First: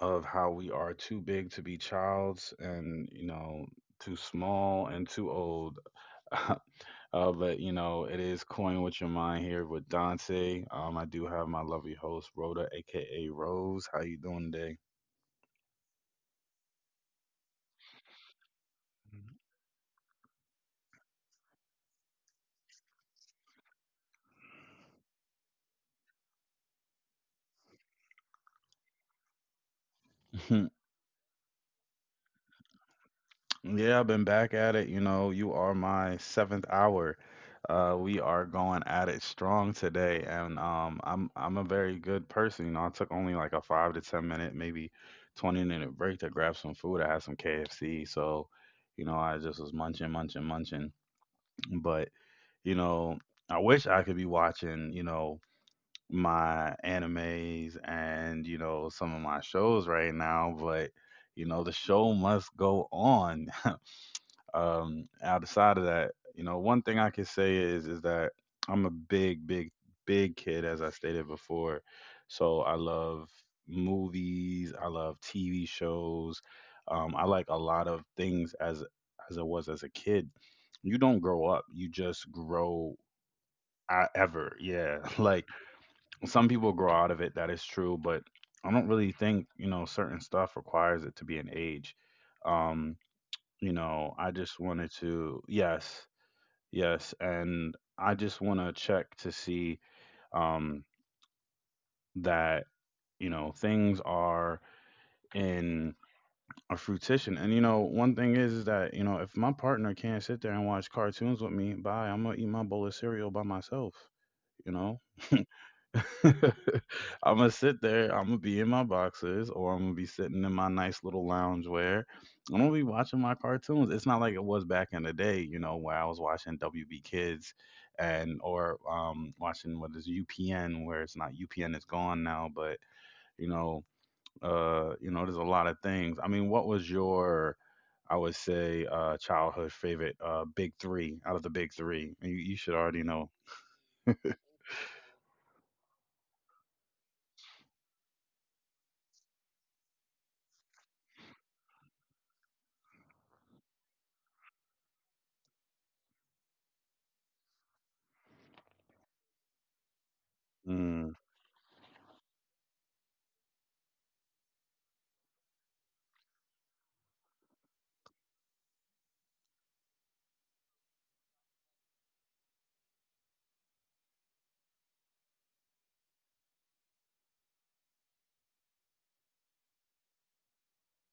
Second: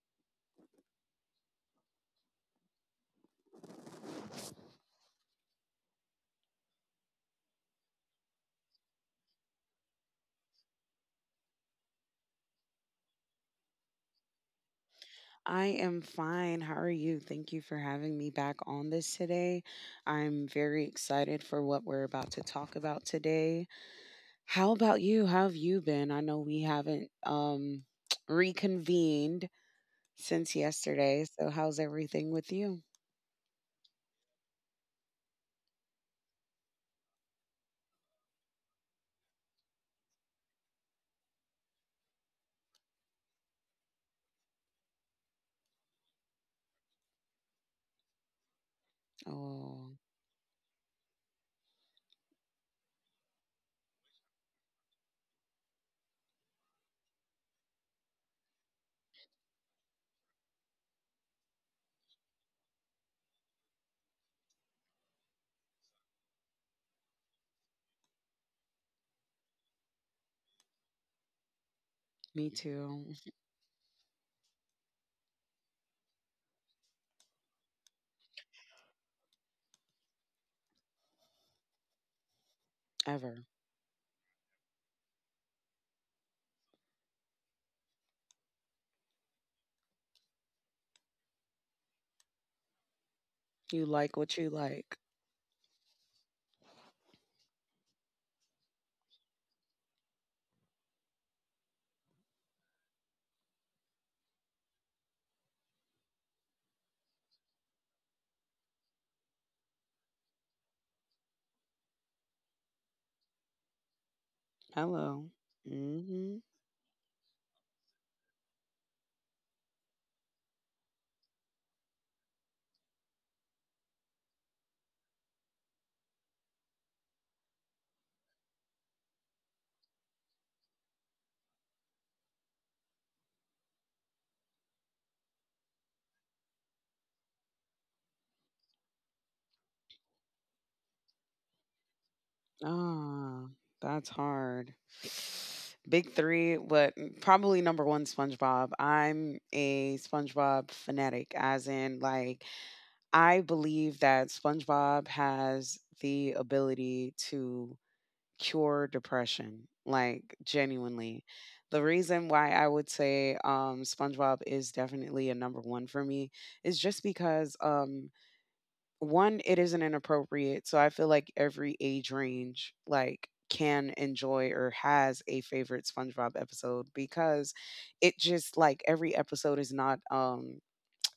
of how we are too big to be childs and, too small and too old. uh, but, it is Coin with Your Mind here with Dante. I do have my lovely host, Rhoda, aka Rose. How you doing today? I am fine. How are you? Thank you for having me back on this today. I'm very excited for what we're about to talk about today. How about you? How have you been? I know we haven't reconvened since yesterday. So how's everything with you? Yeah, I've been back at it. You are my seventh hour. We are going at it strong today, and I'm a very good person. I took only like a 5 to 10 minute, maybe 20 minute break to grab some food. I had some KFC, so I just was Oh, munching, munching, munching. But you know, I wish I could be watching, my animes and some of my shows right now, but the show must go on. Outside of that, one thing I can say is that I'm a big, big, big kid, as I stated before. me So I too. love movies, I love TV shows. I like a lot of things as I was as a kid. You don't grow up; you just grow. Ever. I, ever, yeah. Like some people grow out of it. That is true, but I don't really think certain stuff requires it to be an age. Um, You like I what you just wanted like. to, yes, yes. And I just want to check to see um, that, things are in a fruition. And, one thing is that, if my partner can't sit there and watch cartoons with me, bye, I'm going to eat my bowl of cereal by myself, you know? Hello. Mm-hmm. I'm gonna sit there. I'm gonna be in my boxers, or I'm gonna be sitting in my nice little lounge where I'm gonna be watching my cartoons. It's not like it was back in the day, where I was watching WB Kids and or watching what is UPN, where it's not UPN, it's gone now. But you know, there's a lot of things. I mean, what was your, I would say, childhood favorite, big three out of the big three. You should already know. Ah, that's hard. Big three, but probably number one, SpongeBob. I'm a SpongeBob fanatic, as in, like, I believe that SpongeBob has the ability to cure depression, like Mm, genuinely. The reason why I would say SpongeBob is definitely a number one for me is just because one, it isn't inappropriate. So I feel like every age range, like, can enjoy or has a favorite SpongeBob episode because it just like every episode is not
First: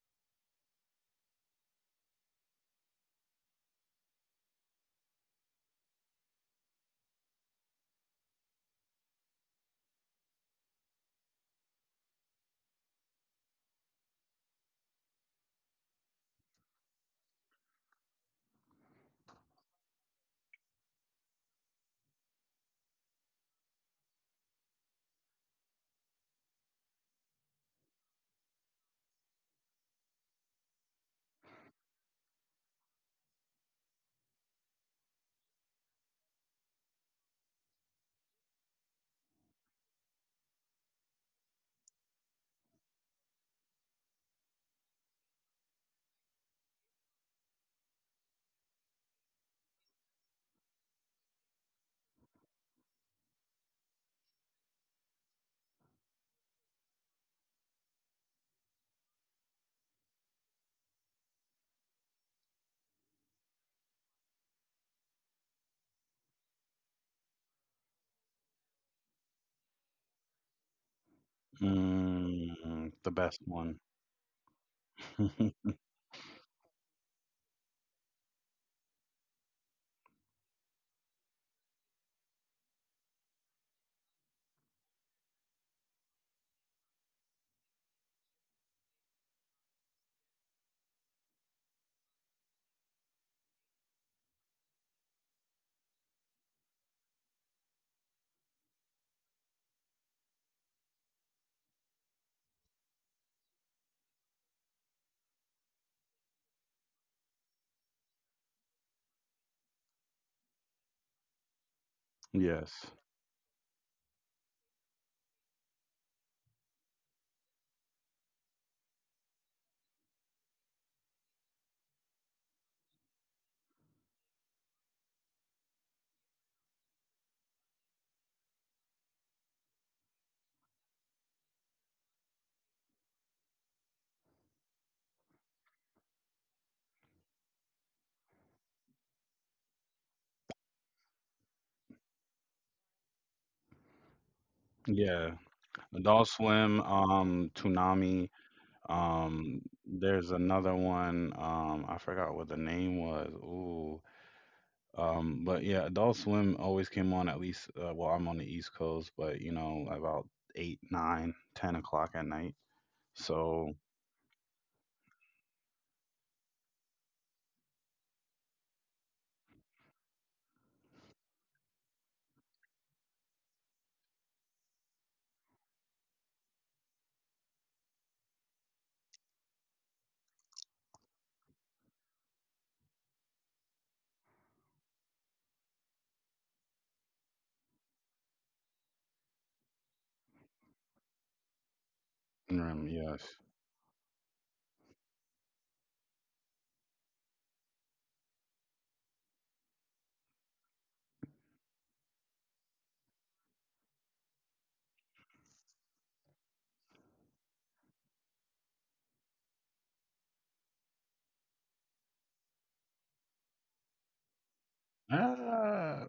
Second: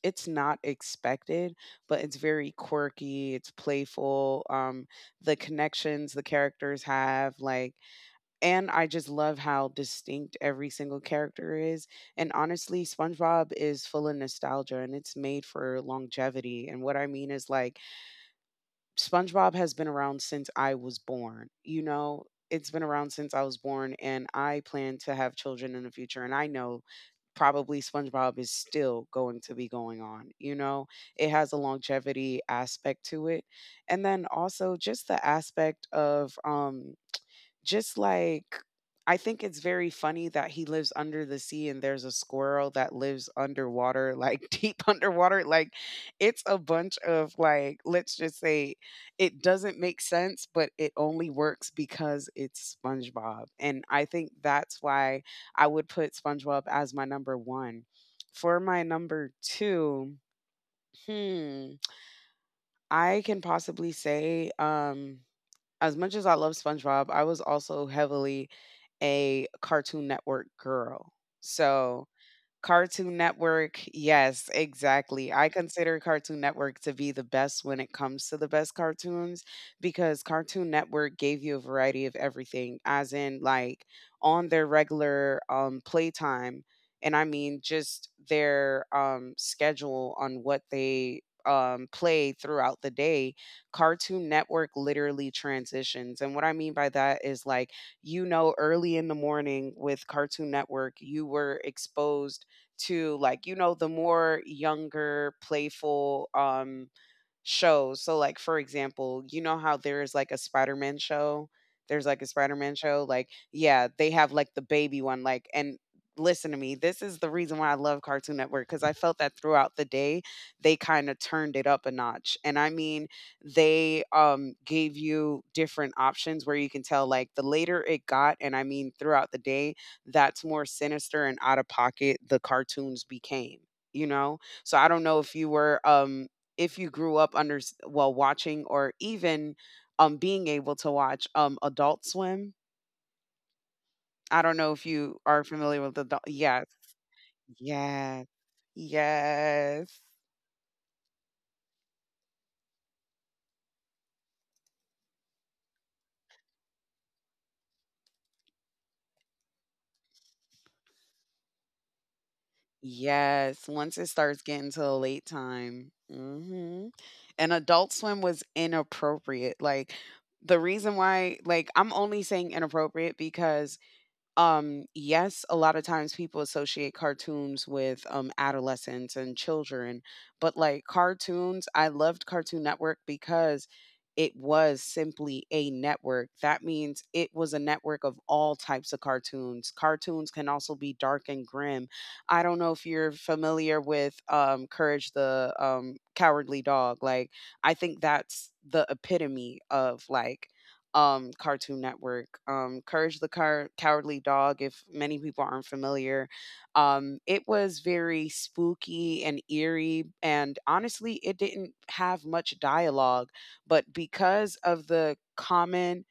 it's not expected, but it's very quirky, it's playful, the connections the characters have, like, and I just love how distinct every single character is. And honestly, SpongeBob is full of nostalgia and it's made for longevity. And what I mean is, like, SpongeBob has been around since I was born. It's been around since I was born, and I plan to have children in the future. And I know probably SpongeBob is still going to be going on. You know, it has a longevity aspect to it. And then also just the aspect of, just like I think it's very funny that he lives under the sea and there's a squirrel that lives underwater, like deep underwater. Like it's a bunch of like, let's just say it doesn't make sense, but it only works because it's SpongeBob. And I think that's why I would put SpongeBob as my number one. For my number two, hmm, I can possibly say as much as I love SpongeBob, I was also heavily a Cartoon Network girl. So, mm, Cartoon the best Network, one. yes, exactly. I consider Cartoon Network to be the best when it comes to the best cartoons because Cartoon Network gave you a variety of everything, as in, like, on their regular playtime. And I mean, just their schedule on what they play throughout the day. Cartoon Network literally transitions. And what I mean by that is, like, you know, early in the morning with Cartoon Network, you were exposed to like you know the more younger playful shows. So, like, for example, you know how there's like a Spider-Man show? There's like a Spider-Man Yes. show. Like, yeah, they have like the baby one. Like, and listen to me, this is the reason why I love Cartoon Network because I felt that throughout the day they kind of turned it up a notch. And I mean, they gave you different options where you can tell like the later it got, and I mean throughout the day, that's more sinister and out of pocket the cartoons became. You know, so I don't know if you were if you grew up well watching or even being able to watch Adult Swim. I don't know if you Yeah. are familiar with the, Adult yes. Swim, Yes. Toonami, Yes. there's another one, I forgot what the name was. Ooh. But yeah, Adult Swim always came on at least, well, I'm on the East Coast, but about 8, 9, 10 o'clock at night. Yes. So, Once it starts getting to a late time. Mhm. And Adult Swim was inappropriate. Like the reason why like I'm only saying inappropriate because yes, a lot of times people associate cartoons with adolescents and children, but like cartoons, I loved Cartoon Network because it was simply a network. That means it was a network of all types of cartoons. Cartoons can also be dark and grim. I don't know if you're yes. familiar with Courage the Cowardly Dog. Like, I think that's the epitome of like Cartoon Network. Courage the Cowardly Dog, if many people aren't familiar, it was very spooky and eerie. And honestly, it didn't have much dialogue, but because of the common, Ah,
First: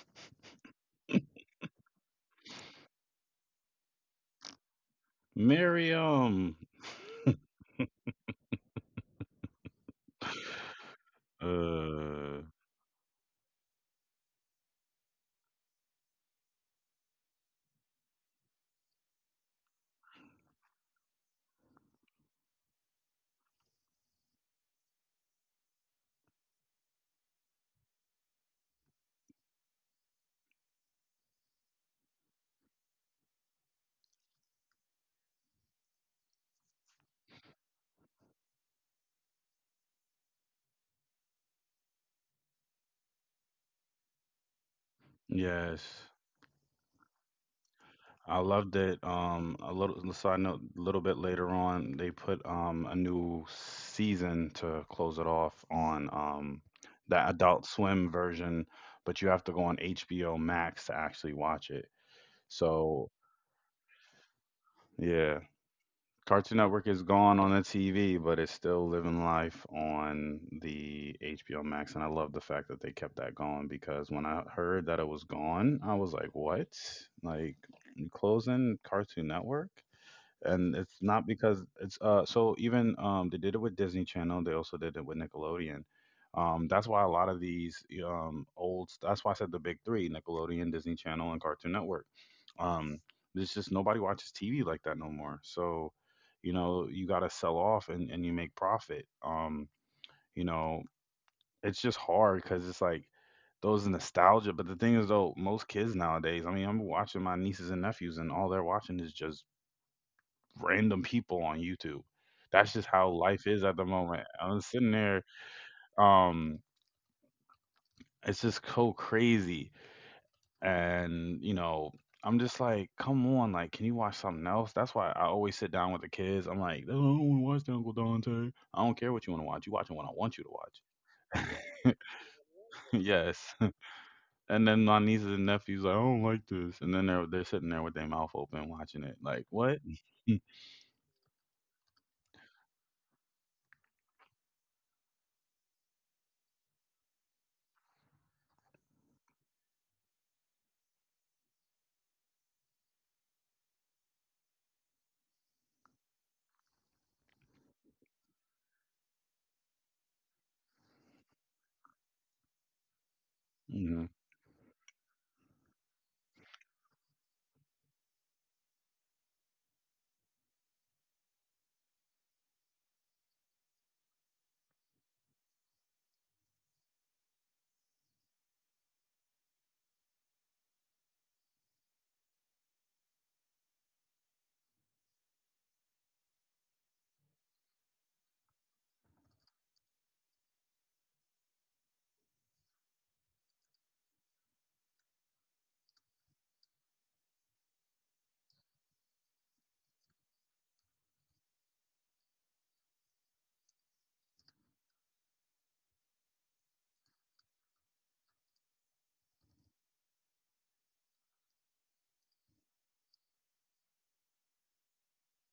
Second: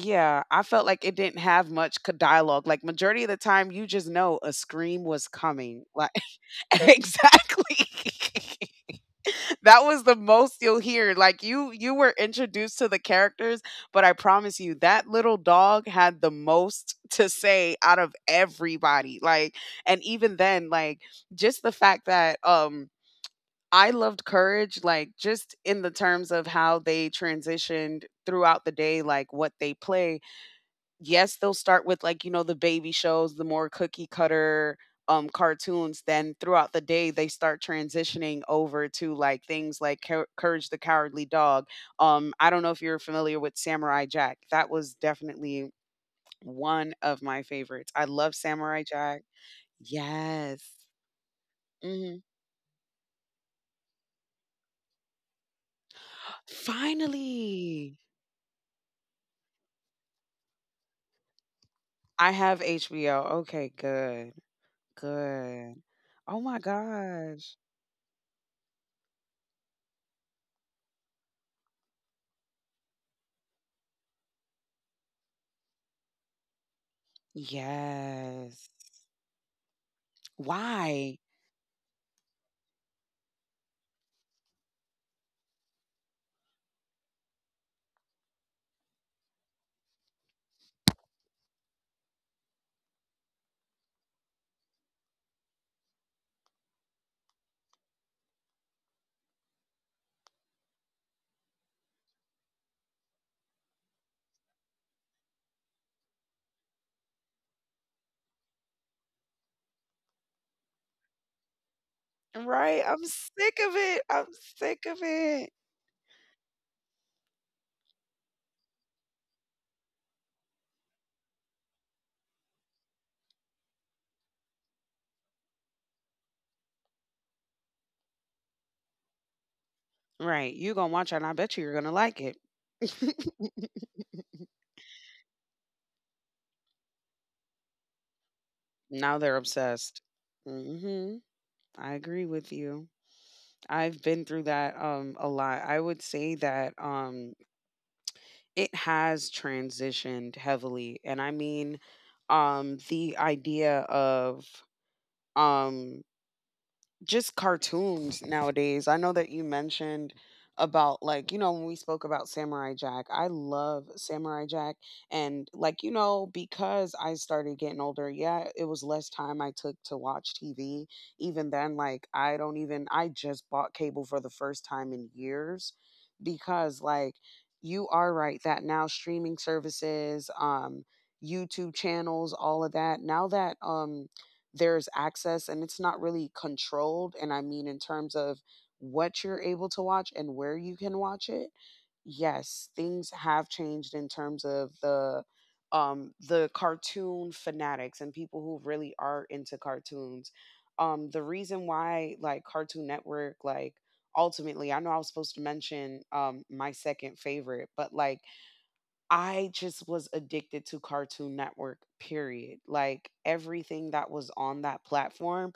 yeah, I felt like it didn't have much dialogue. Like majority of the time, you just know a scream was coming. Like Miriam. exactly. That was the most you'll hear. Like you were Uh, introduced to the characters, but I promise you that little dog had the most to say out of everybody. Like and even then like just the fact that I loved Courage like just in the terms of how they transitioned throughout the day like what they play. Yes, they'll start with, like, you know, the baby shows, the more cookie cutter, cartoons, then throughout the day, they start transitioning over to, like, things like Courage the Cowardly Dog. I don't know if you're familiar with Samurai Jack. That was definitely yes. one of my favorites. I love I Samurai loved it. Jack. A little side Yes. note, a little bit later on, they Mhm. put a new season to close it off on that Adult Finally! Swim version, but you have to go on HBO Max to actually watch it. I have HBO. So Okay, good, yeah, good. Oh my Cartoon Network is gone gosh. on the TV, but it's still living life on the HBO Max, and I love the fact that they kept that going because when I heard that it was gone, I was like, what? Like you Yes. closing Cartoon Network? And it's Why? not because it's so, even they did it with Disney Channel, they also did it with Nickelodeon. That's why a lot of these old, that's why I said the big 3, Nickelodeon, Disney Channel and Cartoon Network. Um there's just nobody watches TV like that no more. So, you got to sell off and you make profit. You know, it's just hard cuz it's like those nostalgia, but the thing is though, most kids nowadays, I mean, I'm watching my nieces and nephews and all they're watching is just random people on YouTube. That's Right, just I'm how life sick is of at the it. I'm moment. I'm sick sitting of there, it. um, it's just so crazy. And, I'm just like, come on, like, can you watch something else? That's why I always sit down with the kids. I'm like, I don't want to watch that, Uncle Dante. I don't care what you want to watch. You watching what I want you to Right, you watch. gonna watch it, and I bet you you're gonna like it. Yes. And then my nieces and nephews, like, I don't like this. And then they're sitting there with their mouth open watching it. Now they're Like, what? obsessed. Hmm, I agree with you. I've been through that a lot. I would say that it has transitioned heavily, and I mean, the idea of um just cartoons nowadays. I know that you mentioned about like you know when we spoke about Samurai Jack. I love Hmm. Samurai Jack and like you know because I started getting older, yeah, it was less time I took to watch TV. Even then like I don't even I just bought cable for the first time in years because like you are right that now streaming services, YouTube channels, all of that. Now that there's access and it's not really controlled. And I mean, in terms of what you're able to watch and where you can watch it, yes, things have changed in terms of the cartoon fanatics and people who really are into cartoons. The reason why like Cartoon Network like ultimately I know I was supposed to mention my second favorite, but like I just was addicted to Cartoon Network, period. Like everything that was on that platform,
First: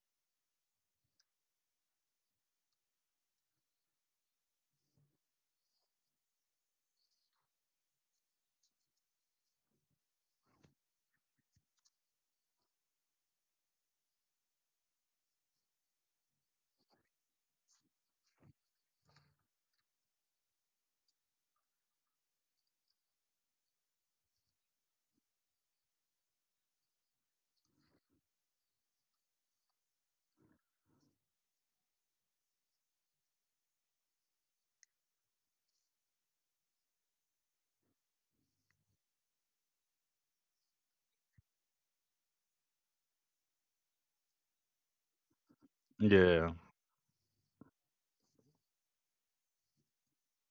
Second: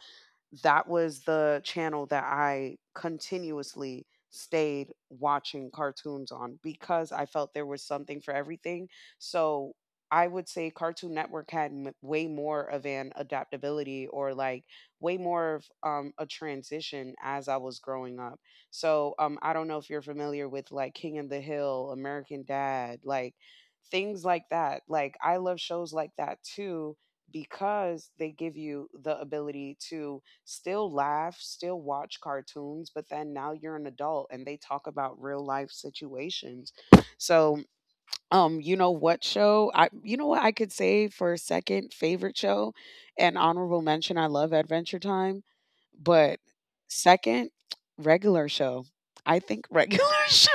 that was the channel that I continuously stayed watching cartoons on because I felt there was something for everything. So I would say Cartoon Network had way more of an adaptability or like way more of a transition as I was growing up. So I don't know if you're familiar with like King of the Hill, American Dad, like things like that. Like I love shows like that too because they give you the ability to still laugh, still watch cartoons, but then now you're an adult and they talk about real life situations. So, you know what show? I, you know what I could say for a second favorite show and honorable mention, I love Adventure Time, but Yeah. second, regular show. I think regular show.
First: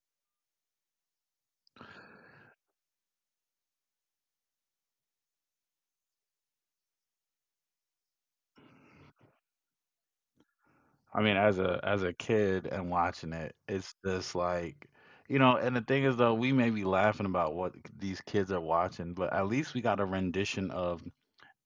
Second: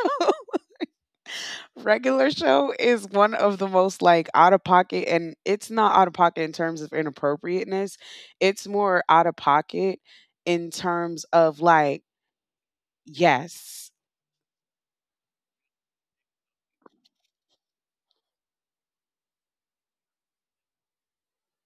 Regular Show is one of the most like out of pocket, and it's not out of pocket in terms of inappropriateness. It's more out of pocket in I terms mean, as of a like, as a kid and watching it, yes, it's just like, and the thing is though, we may be laughing about what these kids are watching, but at least we got a rendition of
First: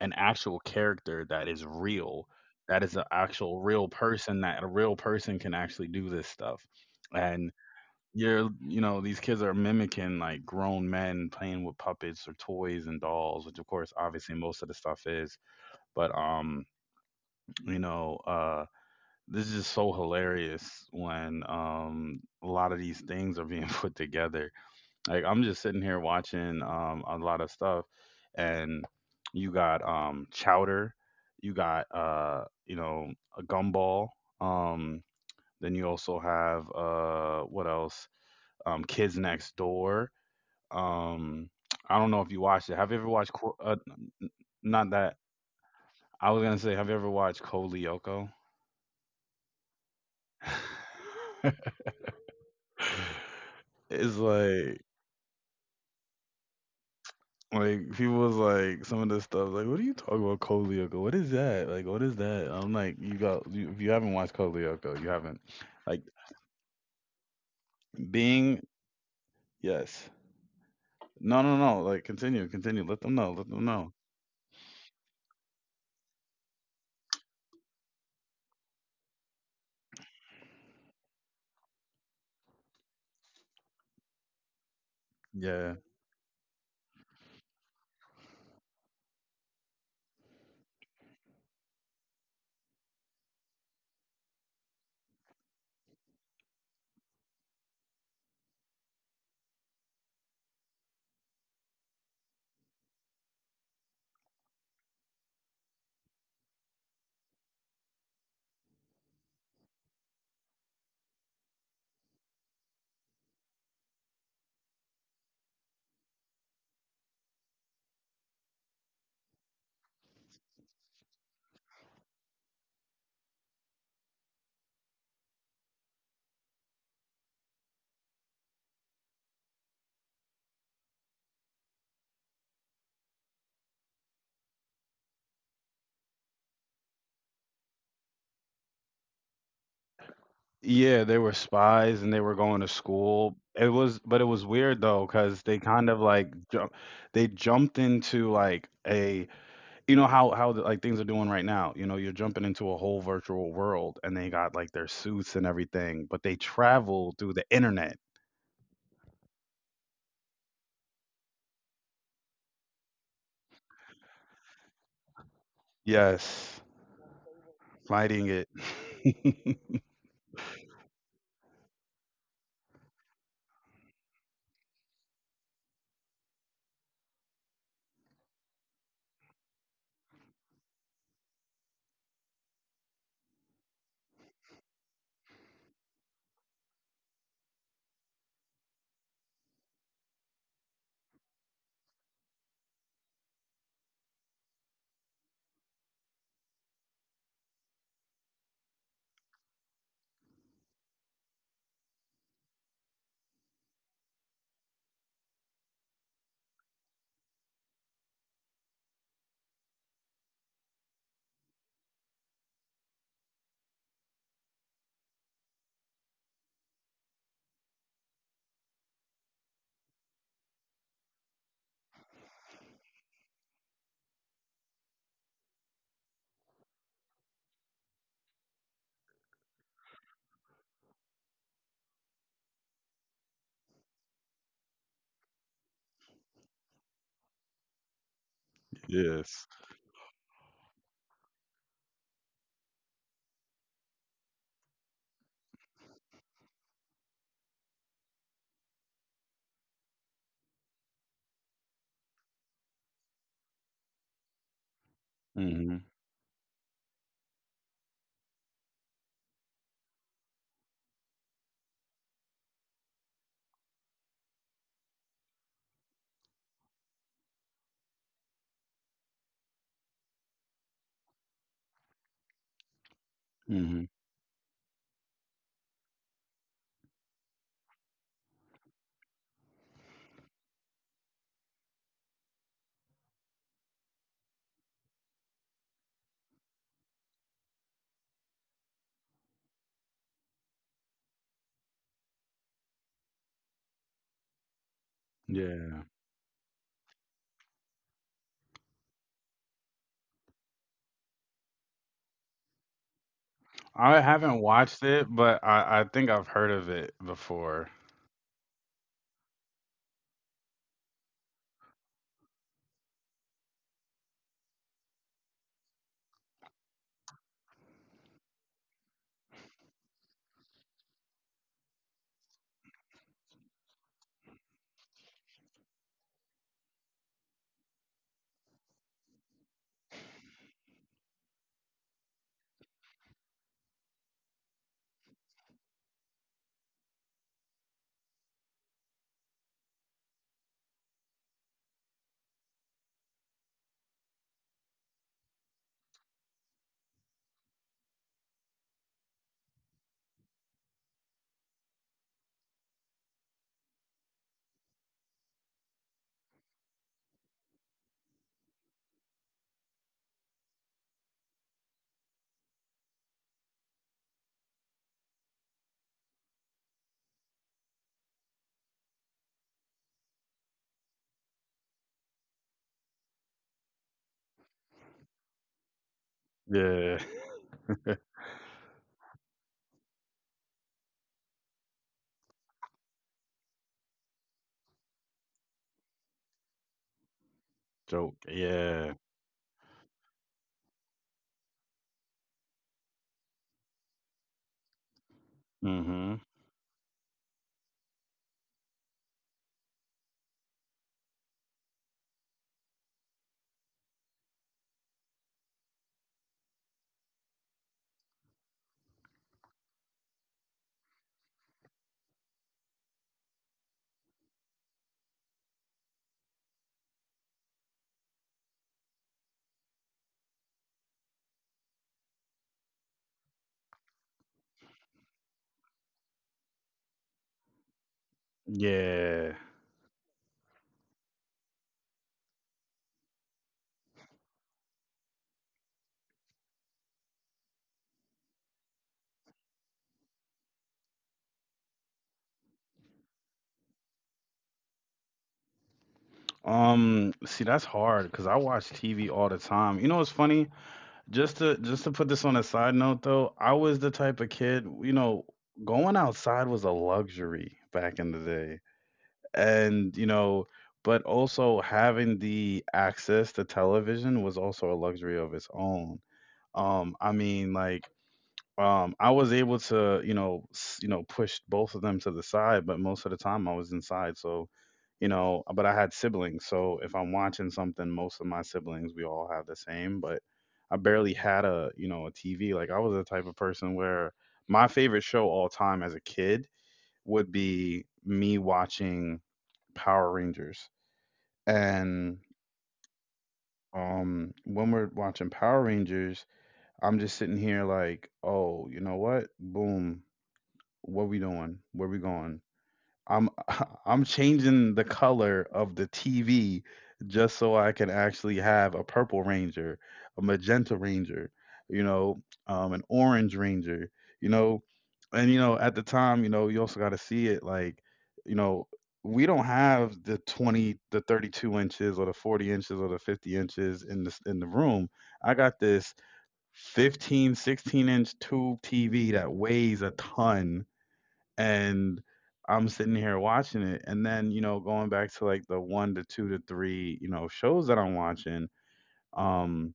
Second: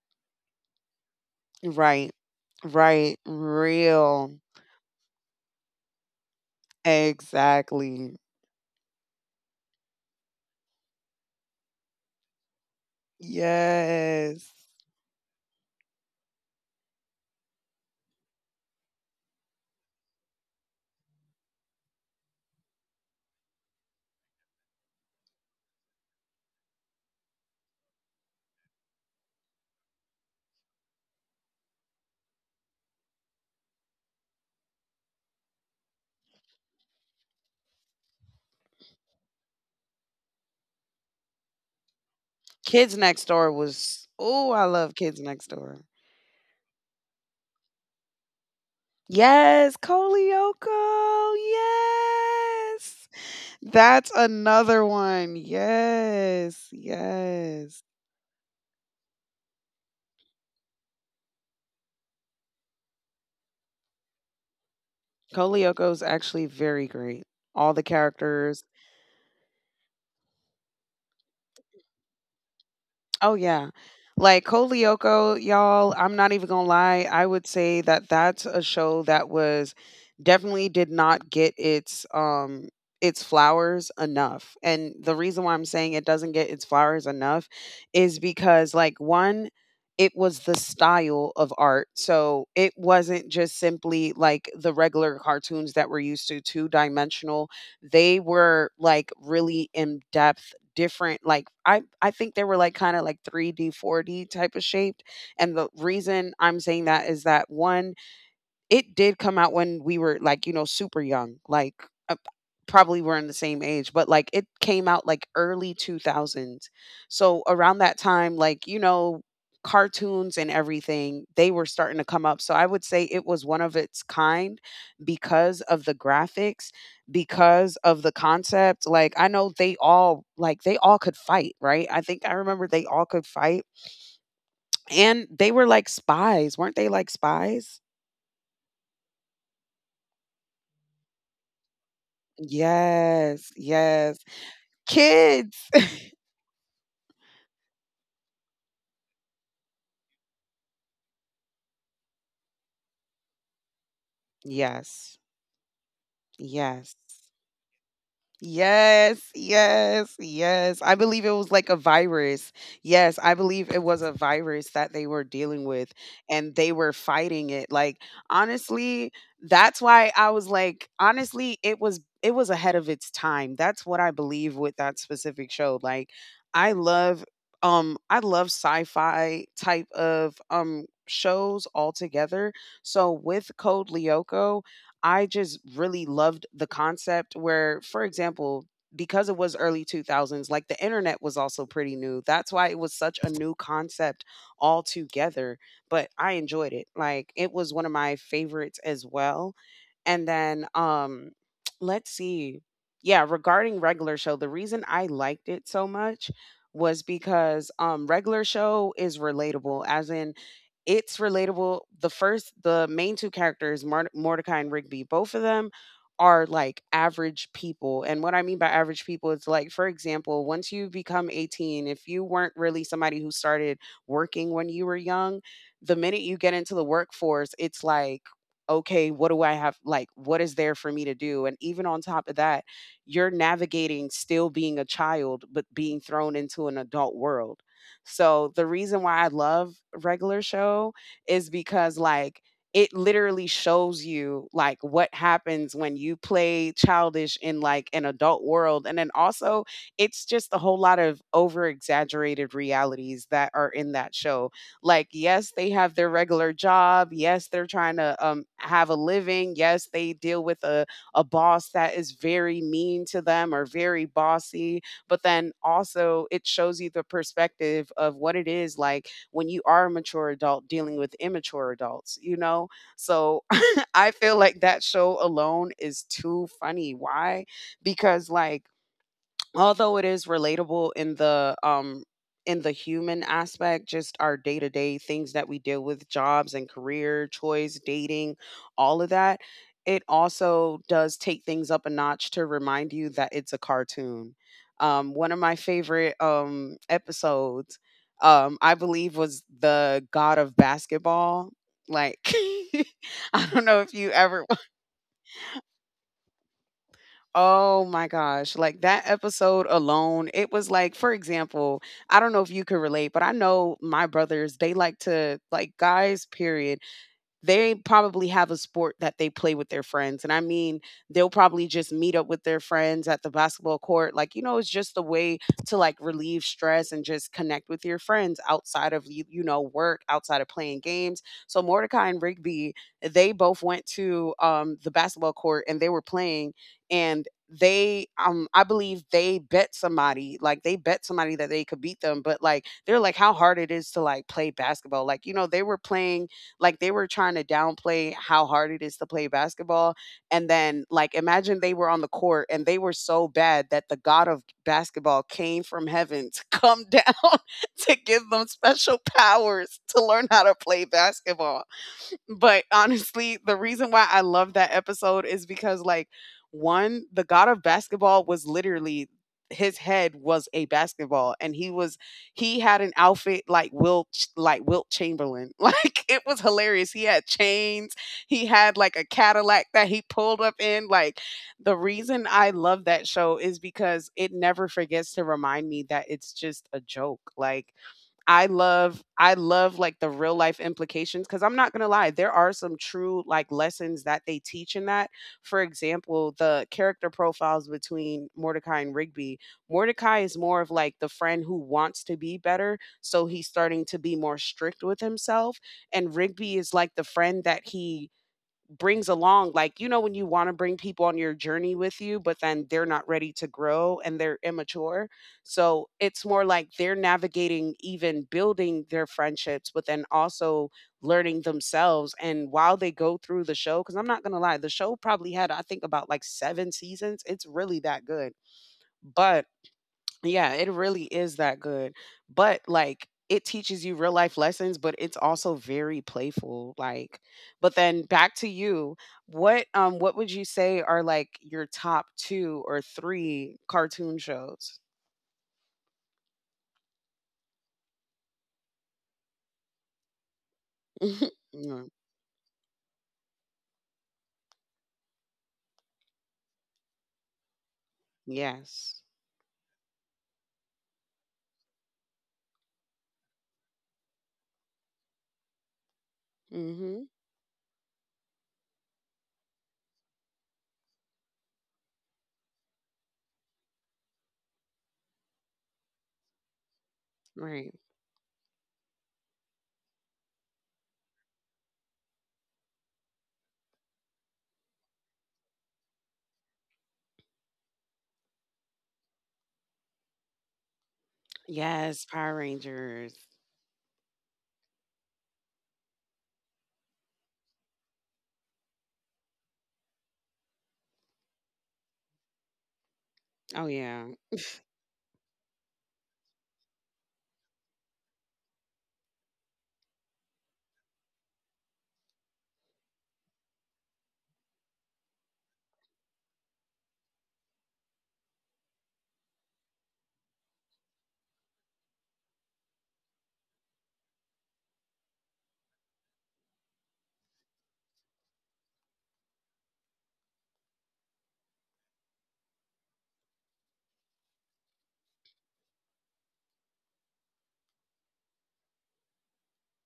an actual character that is right, real, that is an right, actual real real. person, that a real person can actually do this stuff. And Exactly. you're, you know, these kids are mimicking like grown men playing with puppets or toys and dolls, which of course, obviously, Yes. most of the stuff is. But you know, uh this is so hilarious when a lot of these things are being put together. Like I'm just sitting here watching a lot of stuff, and you got chowder, you got a gumball, um then you also have what else? Kids Next Door. Um I don't know if you watched it. Have you Kids ever watched Next Door was, oh, I not love that, Kids Next Door. I was going to say, have you ever watched Cole Lyoko? Yes, Coleoco. Yes. That's It's like another one. Yes, like yes. people was like, some of this stuff, like, what are you talking about Kolioka? What is that? Like what is that? I'm like, you got you, if you haven't watched Kolioka, you haven't, like, Kolioko's actually very great. All the being. characters, Yes. No, no, no. Like continue, continue. Let them know. oh Let them yeah. know. Like Coleoco, y'all, I'm not even gonna lie. I would say that that's a show that was definitely did not get its flowers enough. And the reason why I'm Yeah. saying it doesn't get its flowers enough is because like one it was the style of art. So it wasn't just simply like the regular cartoons that we're used to, two dimensional, they were like really in depth, different, like I think they were like kind of like 3D 4D type of shaped. And the reason I'm saying that is that one, it did come out when we were, like, you know, super young, like, uh, probably we're in the same age, but, like, it came out, like, early 2000s. So around that time, like, you know, cartoons and everything, they were starting to come up. So I would say it was one of its kind because of the graphics, because of the concept. Like, I know they all like, they all could fight, right? I think I remember they all could fight, and they were like spies. Weren't they like spies? Yeah, they were spies and they were going to school. Yes, It was, but yes. it was weird though, because they Kids. kind of like they jumped into like a, you know how like things are doing right now, you're jumping into a whole virtual world, and they got like their Yes, suits and everything, but they yes. travel through the internet. Yes, yes, yes. I believe it was like a virus. Yes, I believe it was a virus that they were dealing with Yes, and they were fighting it. Like fighting it. honestly, that's why I was like honestly, it was ahead of its time. That's what I believe with that specific show. Like I love I love sci-fi type of shows altogether. So with Code Lyoko, I just really loved the concept where, for example, because it was early 2000s, like the internet was also pretty new. That's why it was such a new concept altogether. But I enjoyed it. Like it was one of my favorites as well. And then let's see. Yeah, regarding regular show, the reason I liked it so much was because regular show is relatable as in it's relatable. The main two characters, Mordecai and Rigby, both of them are like average people. And what I mean by average people is like, for example, once you become 18, if you weren't really somebody who started working when you were young, the minute you get into the workforce, it's like, okay, what do I have? Like, what is there for me to do? And even on top of that, you're navigating still being a child, but being thrown into an adult world. So the reason why I Yes. love regular show is because like it literally shows you like what happens when you play childish in like an adult world, and then also it's just a whole lot of over exaggerated realities that are in that show. Like, yes, they Mhm. have their regular job, yes, they're trying to have a living, yes, they deal with a boss that is very mean to them or very bossy, but then also it shows you the perspective of what it is like when you are a mature adult dealing with immature adults, you know? So Mhm. I feel like that show alone is too funny. Why? Because like, although it is relatable in the human aspect, just our day-to-day things that we deal with, jobs and career choice, dating, all of that, it also does take things up a notch to remind you that it's a cartoon. One of my Yeah, favorite, episodes, I believe was the God of Basketball, like, I don't know if I you haven't ever. watched it, but I think I've heard of it before. Oh my gosh, like that episode alone, it was like, for example, I don't know if you could relate, but I know my brothers, they like to, like guys, period, they probably have a sport that they play with their friends, and I mean, they'll probably just meet up with their friends at the basketball court. Like, you know, it's just a way to like relieve stress and just connect with your friends outside of you, work, outside of playing games. So Mordecai and Rigby, they both went to the basketball court and they were playing, and they I believe they bet somebody, like, they bet somebody that they could beat them, but like they're like how hard it is to like play basketball, like, you know, they were playing, like, they were trying to downplay how hard it is to play basketball, and then, like, imagine they were on the court and they were so bad that the god of basketball came from heaven to come down to give them special powers to learn how to play basketball. But honestly, the reason why I love that episode is because, like, one, the god of basketball was literally, his head was a basketball, and he had an outfit like Wilt Chamberlain. Like, it was hilarious. Yeah. He had chains. He had like a Cadillac that he pulled up in. Like, the reason I love that show is because it never forgets to remind me that it's just a joke. Like, Joke. I Yeah. love I love, like, the real life implications, because 'cause I'm not gonna lie, there are some true, like, lessons that they teach in that. For Mhm. example, the character profiles between Mordecai and Rigby. Mordecai is more of, like, the friend who wants to be better, so he's starting to be more strict with himself, and Rigby is, like, the friend that he brings along, like, you know, when you want to bring people on your journey with you but then they're not ready to grow and they're immature, so it's more like they're navigating even building their friendships, but then also learning themselves, and while they go through the show, because I'm not gonna lie, the show probably had, I think, about like seven seasons. It's really that good. Yeah. But yeah, it really is that good. But like, it teaches you real life lessons, but it's also very playful. Like, but then back to you. What what would you say are like your top two or three cartoon shows? See, that's hard cuz I watch TV all the time. You know what's funny, Just to Mm, just to put this on a side note though, I was the type of kid, going outside was a luxury back in the day. yes. And, but also having the access to television was also a luxury of its own. Mm-hmm. I mean, like I was able to, push both of them to the side, but most of the time I was inside. So, but I had siblings. So if I'm watching Right. something, most of my siblings, we all have the same, but I barely had a TV. Like I was the type of person where my favorite show all time as a kid would be me watching Power Rangers. Yes, And Power Rangers. When we're watching Power Rangers, I'm just sitting here like, oh, you know what? Boom. What we doing? Where we going? I'm Oh yeah. I'm changing the color of the TV just so I can actually have a purple ranger, a magenta ranger, an orange ranger, you know, and at the time, you also got to see it like, you know, we don't have the 20, the 32 inches or the 40 inches or the 50 inches in the room. I got this 15, 16 inch tube TV that weighs a ton, and I'm sitting here watching it. And then, going back to like the one to two to three, shows that I'm watching, um,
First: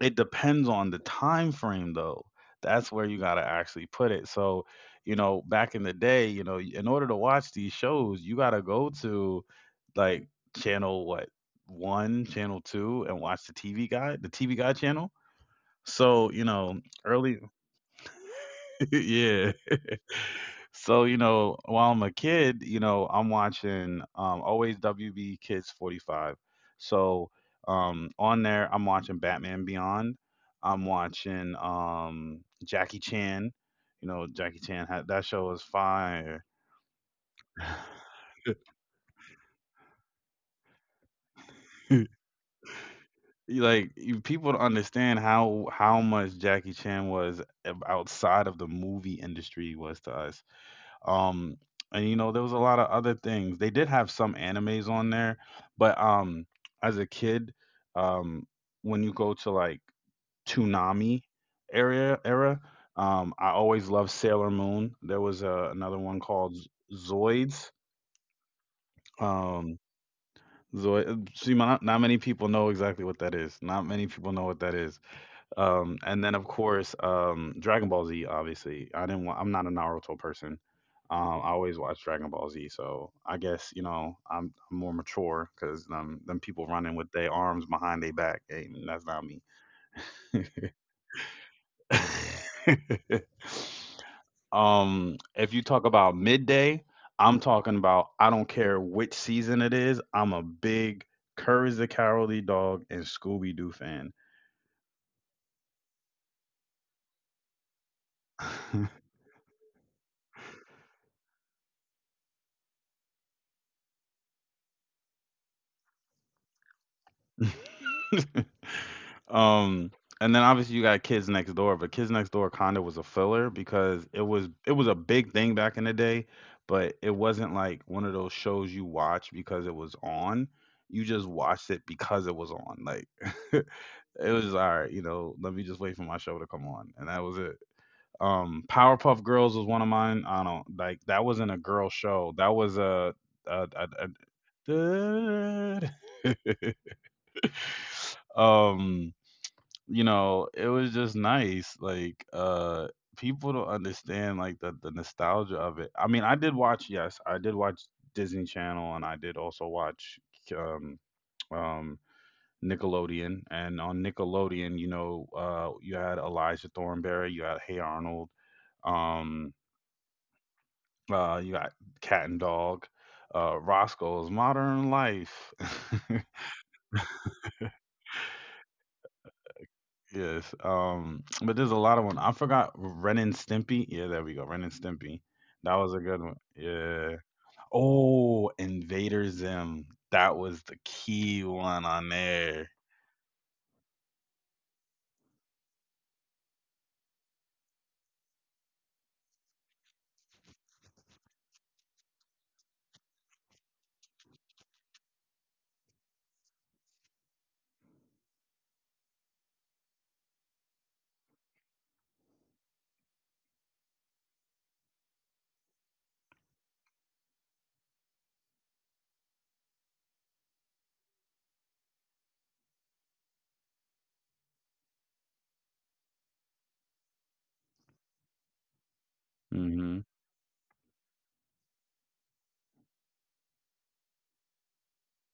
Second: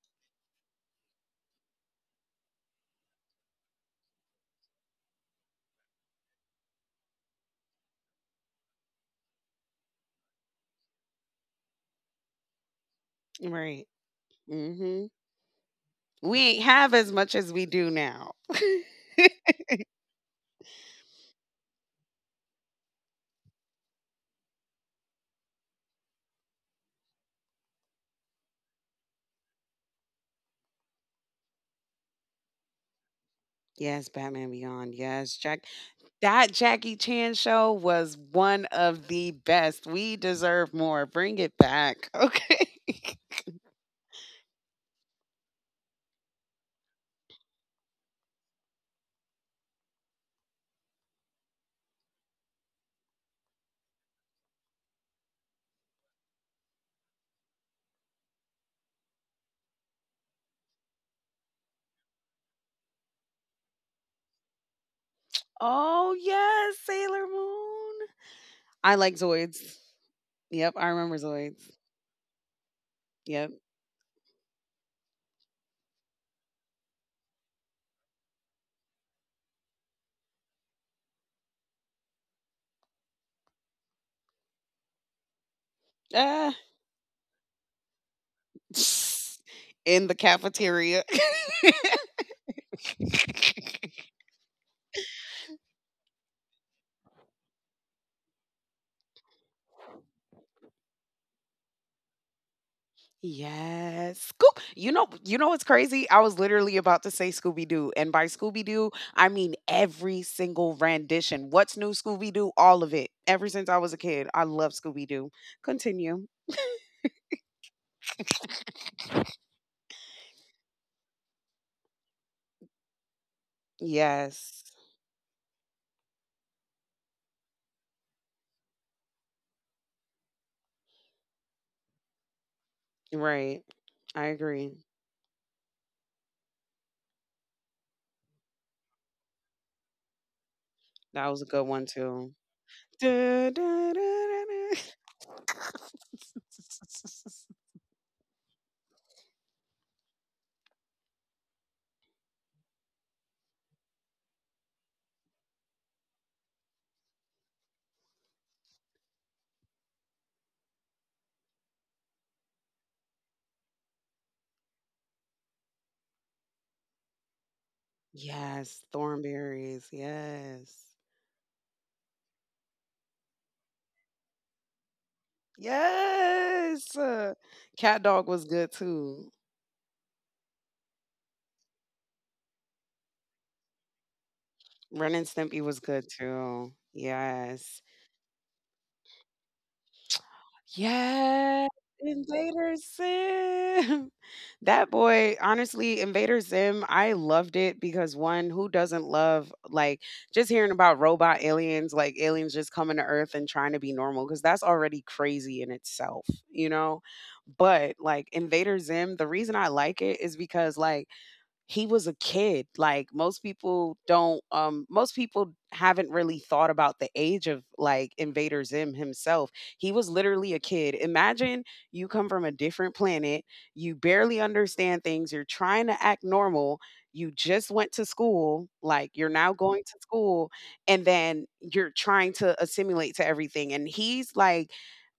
it depends on the time frame though. That's where you gotta actually put it. So, back in the day, in order to watch these shows, you gotta go to like channel what one, channel two, and watch the TV Right. guide, the TV guide Mm-hmm. channel. So, We ain't have as much early as we do now. yeah. So, while I'm a kid, I'm watching always WB Kids 45. So, on there, I'm watching Batman Beyond. I'm watching Jackie Chan. Yes, Batman Jackie Chan Beyond. had, that Yes, show was Jack. fire. That Jackie Chan show was one of the best. We deserve more. Bring it back. Okay. Like you, people don't understand how much Jackie Chan was outside of the movie industry, was to us. um and there was a lot of other things. They did have some animes on there, but as a kid, um when you go to like Toonami area era, I always loved Sailor Moon. There was another one Oh, called yes, Sailor Zoids. Moon. I like Um Zoids. Yep, I remember zoid See, Zoids. Not many people know exactly what that is. Yep. Not many people know what that is. And then of course, Dragon Ball Z. Obviously, I didn't. Want, I'm not a Naruto person. I always watch Dragon Ball Z, so I guess I'm more mature, because them Ah, people running with their arms behind their back, ain't that's not me. in the cafeteria. If you talk about midday, I'm talking about, I don't care which season it is. I'm a big Courage the Cowardly Dog and Scooby Doo fan. Yes. Scoop. You know what's crazy? I was literally about to say Scooby Doo, and by Scooby Doo, I mean every single rendition. What's new, Scooby Doo? All of it. Ever since I was a kid, I love Scooby Doo. Continue. Um, and then obviously you got Kids Next Door, but Kids Next Door kind of was a filler because it was Yes. it was a big thing back in the day, but it wasn't like one of those shows you watch because it was on. You just watched it because it was on. Like it Right. I was just, all agree. right, let me just wait for my show to come on. And that was it. Powerpuff Girls was one of mine. I don't like that That wasn't was a a good girl one show. too. That was a, a, Da, a, da, da, da, da. a um it was just nice. Like, people don't understand like the nostalgia of it. I mean, I did watch, yes, I did watch Disney Channel, and I did also watch um um Nickelodeon. And on Nickelodeon, you had Elijah Thornberry, you had Hey Arnold, Yes, um, thornberries. Yes. You got Cat and Dog, Roscoe's Modern Life. Yes. Cat Dog was good too. Yes. But there's a lot of one. I forgot Ren and Stimpy. Yeah, there we go. Ren and Ren Stimpy. and Stimpy That was was a good good one. too. Yeah. Yes. Oh, Invader Zim. That was the key Yes. one on there. Invader Zim. That boy, honestly, Invader Zim, I loved it because, one, who doesn't love like just hearing about robot aliens, like aliens just coming to Earth and trying to be normal, because that's already crazy in itself, you know? But like, Invader Zim, the reason I like it is because, like, he was a kid. Like, most people don't most people haven't really thought about the age of like Invader Zim himself. He was literally a kid. Imagine you come from a different planet, you barely understand things, you're trying to act normal, you just went to school, like, you're now going Mm-hmm. to school, and then you're trying to assimilate to everything, and he's like,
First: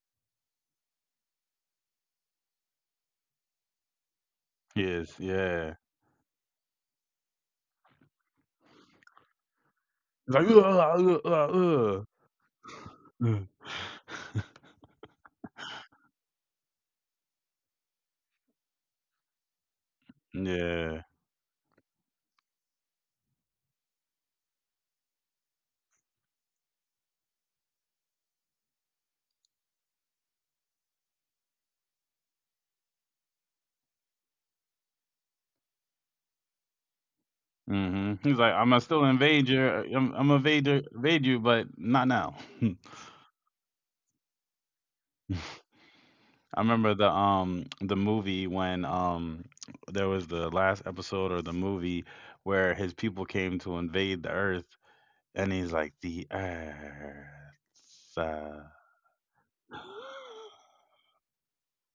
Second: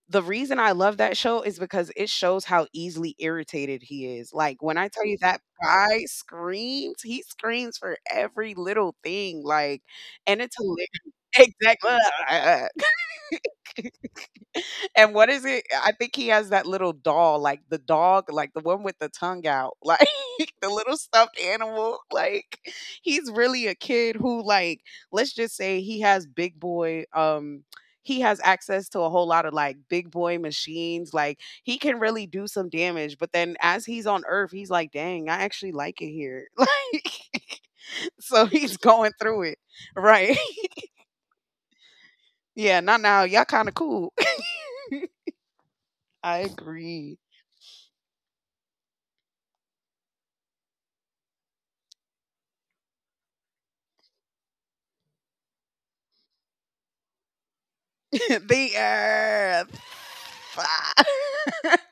the reason I love that show is because it shows how easily irritated he is. Like, when I tell Yes, you, that yeah. guy screams, he screams for every little thing, like, He's and like, it's hilar Exactly. Uh." And what is it? I think he has that little doll, like the dog, like the one with the tongue out, like the little Yeah. stuffed animal. Like, he's really a kid who, like, let's just say he has big boy. He has access to a whole lot of like big boy machines. Like, he can really do some damage. But then as he's on Earth, he's like, "Dang, I actually like it here." Like, Mm-hmm. He's so like, I'm gonna he's still going through invade you. it, I'm gonna right? Invade you, but not now. Yeah, not now. Y'all kind of cool. I I remember the agree. um the movie when there was the last episode or the movie where his people came to invade the earth and he's like the earth. The earth.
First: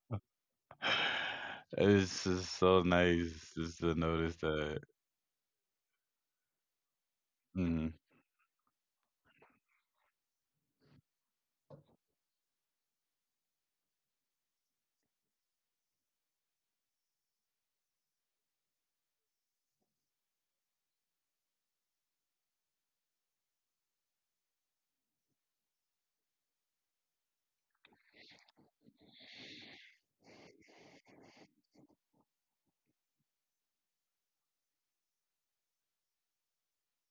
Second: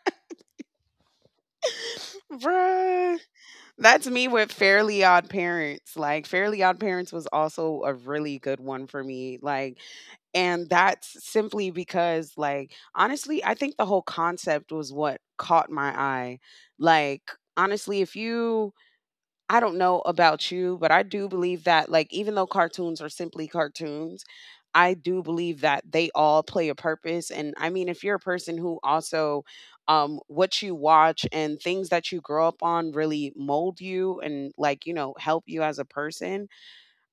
It's just so Bruh. nice just to That's me notice with that Fairly Odd Parents. Like, Fairly Odd Parents was also mm, a really good one for me. Like, and that's simply because, like, honestly, I think the whole concept was what caught my eye. Like, honestly, if you I don't know about you, but I do believe that, like, even though cartoons are simply cartoons, I do believe that they all play a purpose. And I mean, if you're a person who also, what you watch and things that you grow up on really mold you and, like, you know, help you as a person,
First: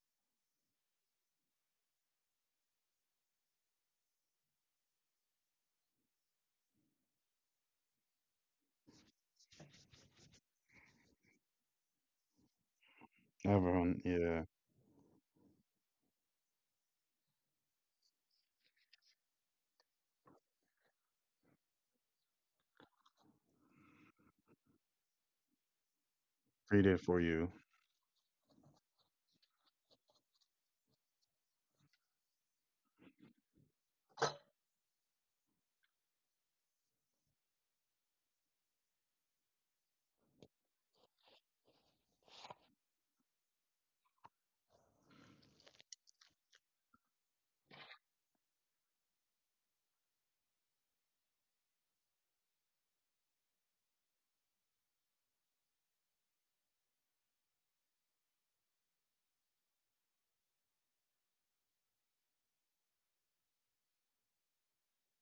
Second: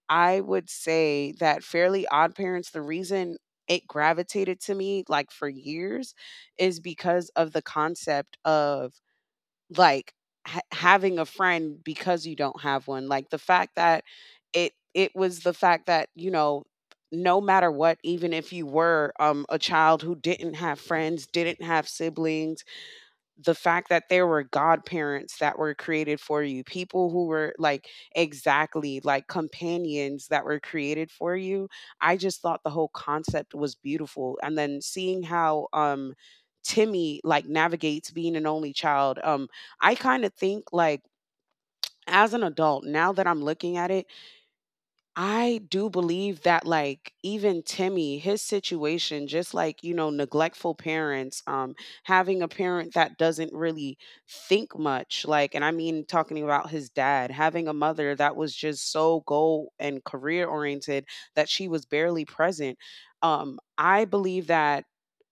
I would say that Fairly Odd Parents, the reason it gravitated to me, like, for years, is because of the concept of, like, ha having a friend because you don't have one, like, the fact everyone, that yeah, it was, the fact that, you know, no matter what, even if you were, a child who didn't have friends, didn't have siblings, the fact that there were godparents that were created for you, created people for who were you. like, exactly, like companions that were created for you. I just thought the whole concept was beautiful. And then seeing how Timmy like navigates being an only child, I kind of think, like, as an adult, now that I'm looking at it, I do believe that like even Timmy, his situation, just like, you know, neglectful parents, having a parent that doesn't really think much, like, and I mean talking about his dad, having a mother that was just so goal and career oriented that she was barely present. I believe that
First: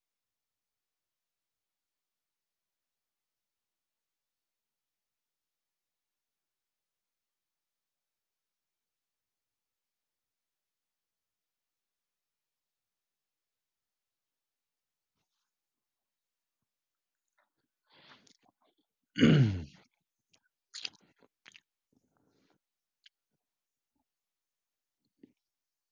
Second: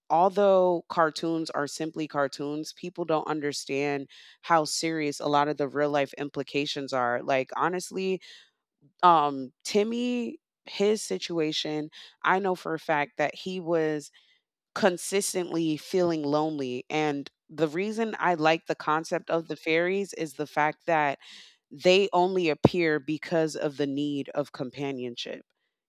although cartoons are simply cartoons, people don't understand how serious a lot of the real life implications are. Like, honestly, Timmy, his situation, I know for a fact that he was consistently feeling lonely. And the reason I like the concept of the fairies is the fact that they only appear because of the need of companionship.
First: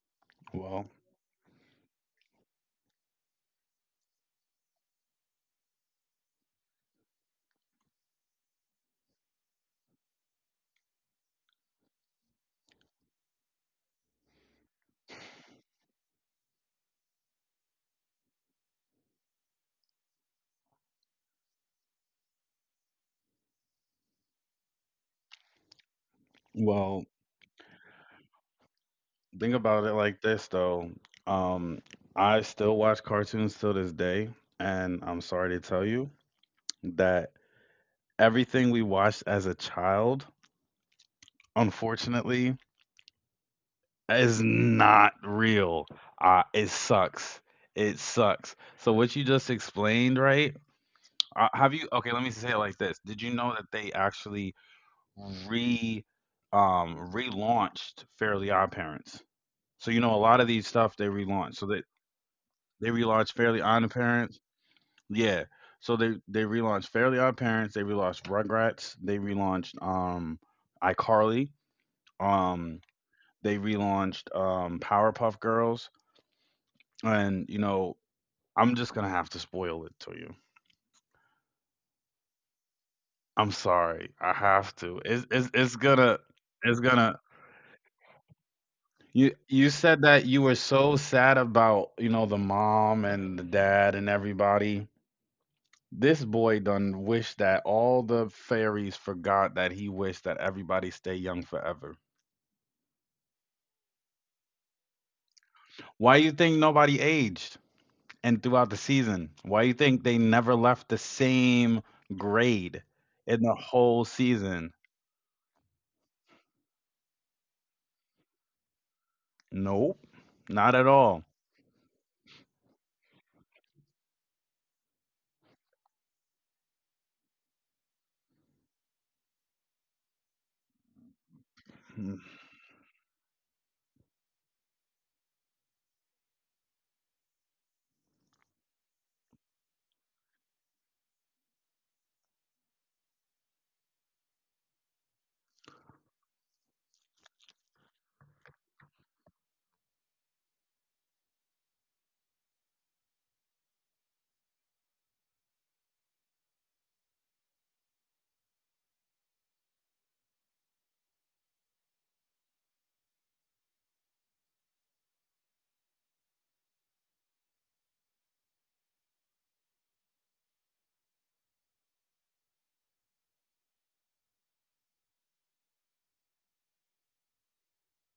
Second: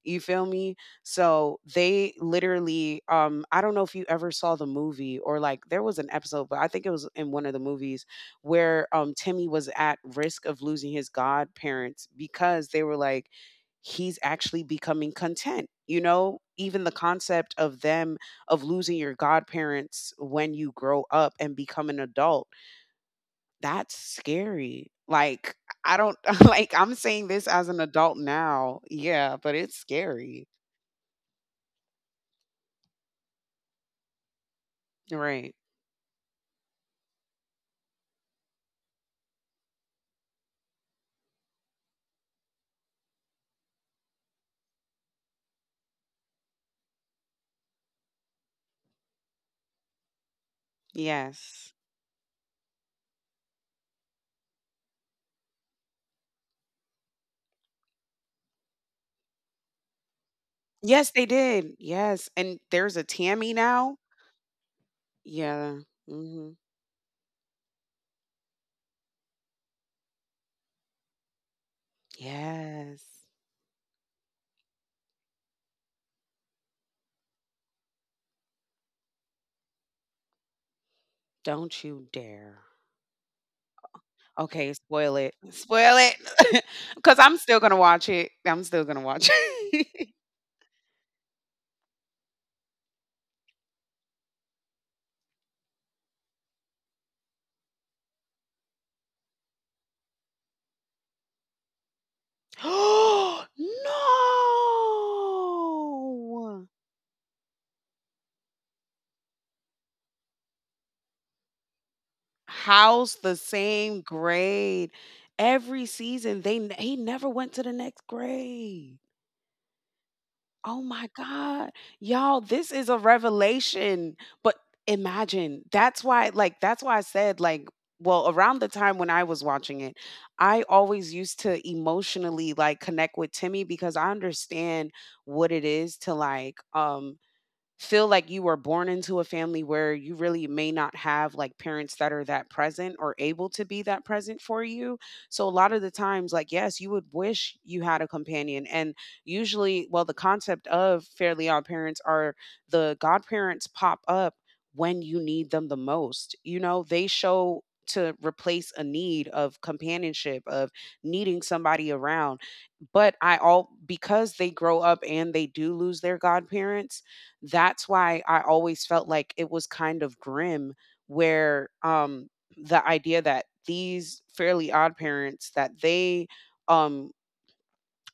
You feel me? well, So they literally I don't know if you ever saw the movie or like there was an episode, but I think it was in one of the movies where Timmy was at risk of losing his godparents because they were like he's actually becoming content. You know, even the concept of them of losing your godparents when you grow up and become an adult. That's scary. Like, I don't like, I'm well, saying this as an adult now. Yeah, but think it's about it like scary. this though. Um, I still watch cartoons till this day, and I'm sorry Right. to tell you that everything we watched as a child, unfortunately, is not real. It sucks. It sucks. So what you just explained, right? Yes. Have you? Okay, let me say it like this. Did you know that they actually re relaunched Fairly Odd Parents? So a lot of these stuff Yes, they they relaunched. So did. they Yes. And they there's a relaunched Tammy Fairly Odd now. Parents. Yeah. Yeah. So they Hmm. relaunched Fairly Odd Parents. They relaunched Rugrats. They relaunched iCarly. Um, Yes. they relaunched Powerpuff Girls, and I'm just gonna have to spoil it to you. Don't you dare. I'm sorry, I Okay, have to. spoil It's it. it's, it's Spoil gonna it. it's Because gonna. I'm still going to watch it. I'm still going to watch You it. said that you were so sad about the mom and the dad and everybody. This boy done wished that all the fairies forgot that he wished that everybody stay young forever. No! Why you think nobody aged? And throughout the season, why do you think they never left the same grade House the in the same whole season? grade? Every season they n he never went to the next grade. Nope, not Oh at my all. god. Y'all, this is a revelation, but imagine, that's why, like, that's why I said, like, well, around the time when I was watching it, I always used to Mm, emotionally, like, connect with Timmy because I understand what it is to, like, feel like you were born into a family where you really may not have like parents that are that present or able to be that present for you. So a lot of the times, like, yes, you would wish you had a companion, and usually, well, the concept of Fairly Odd Parents are the godparents pop up when you need them the most. You know, they show to replace a need of companionship of needing somebody around, but I all because they grow up and they do lose their godparents, that's why I always felt like it was kind of grim, where the idea that these Fairly Odd Parents that um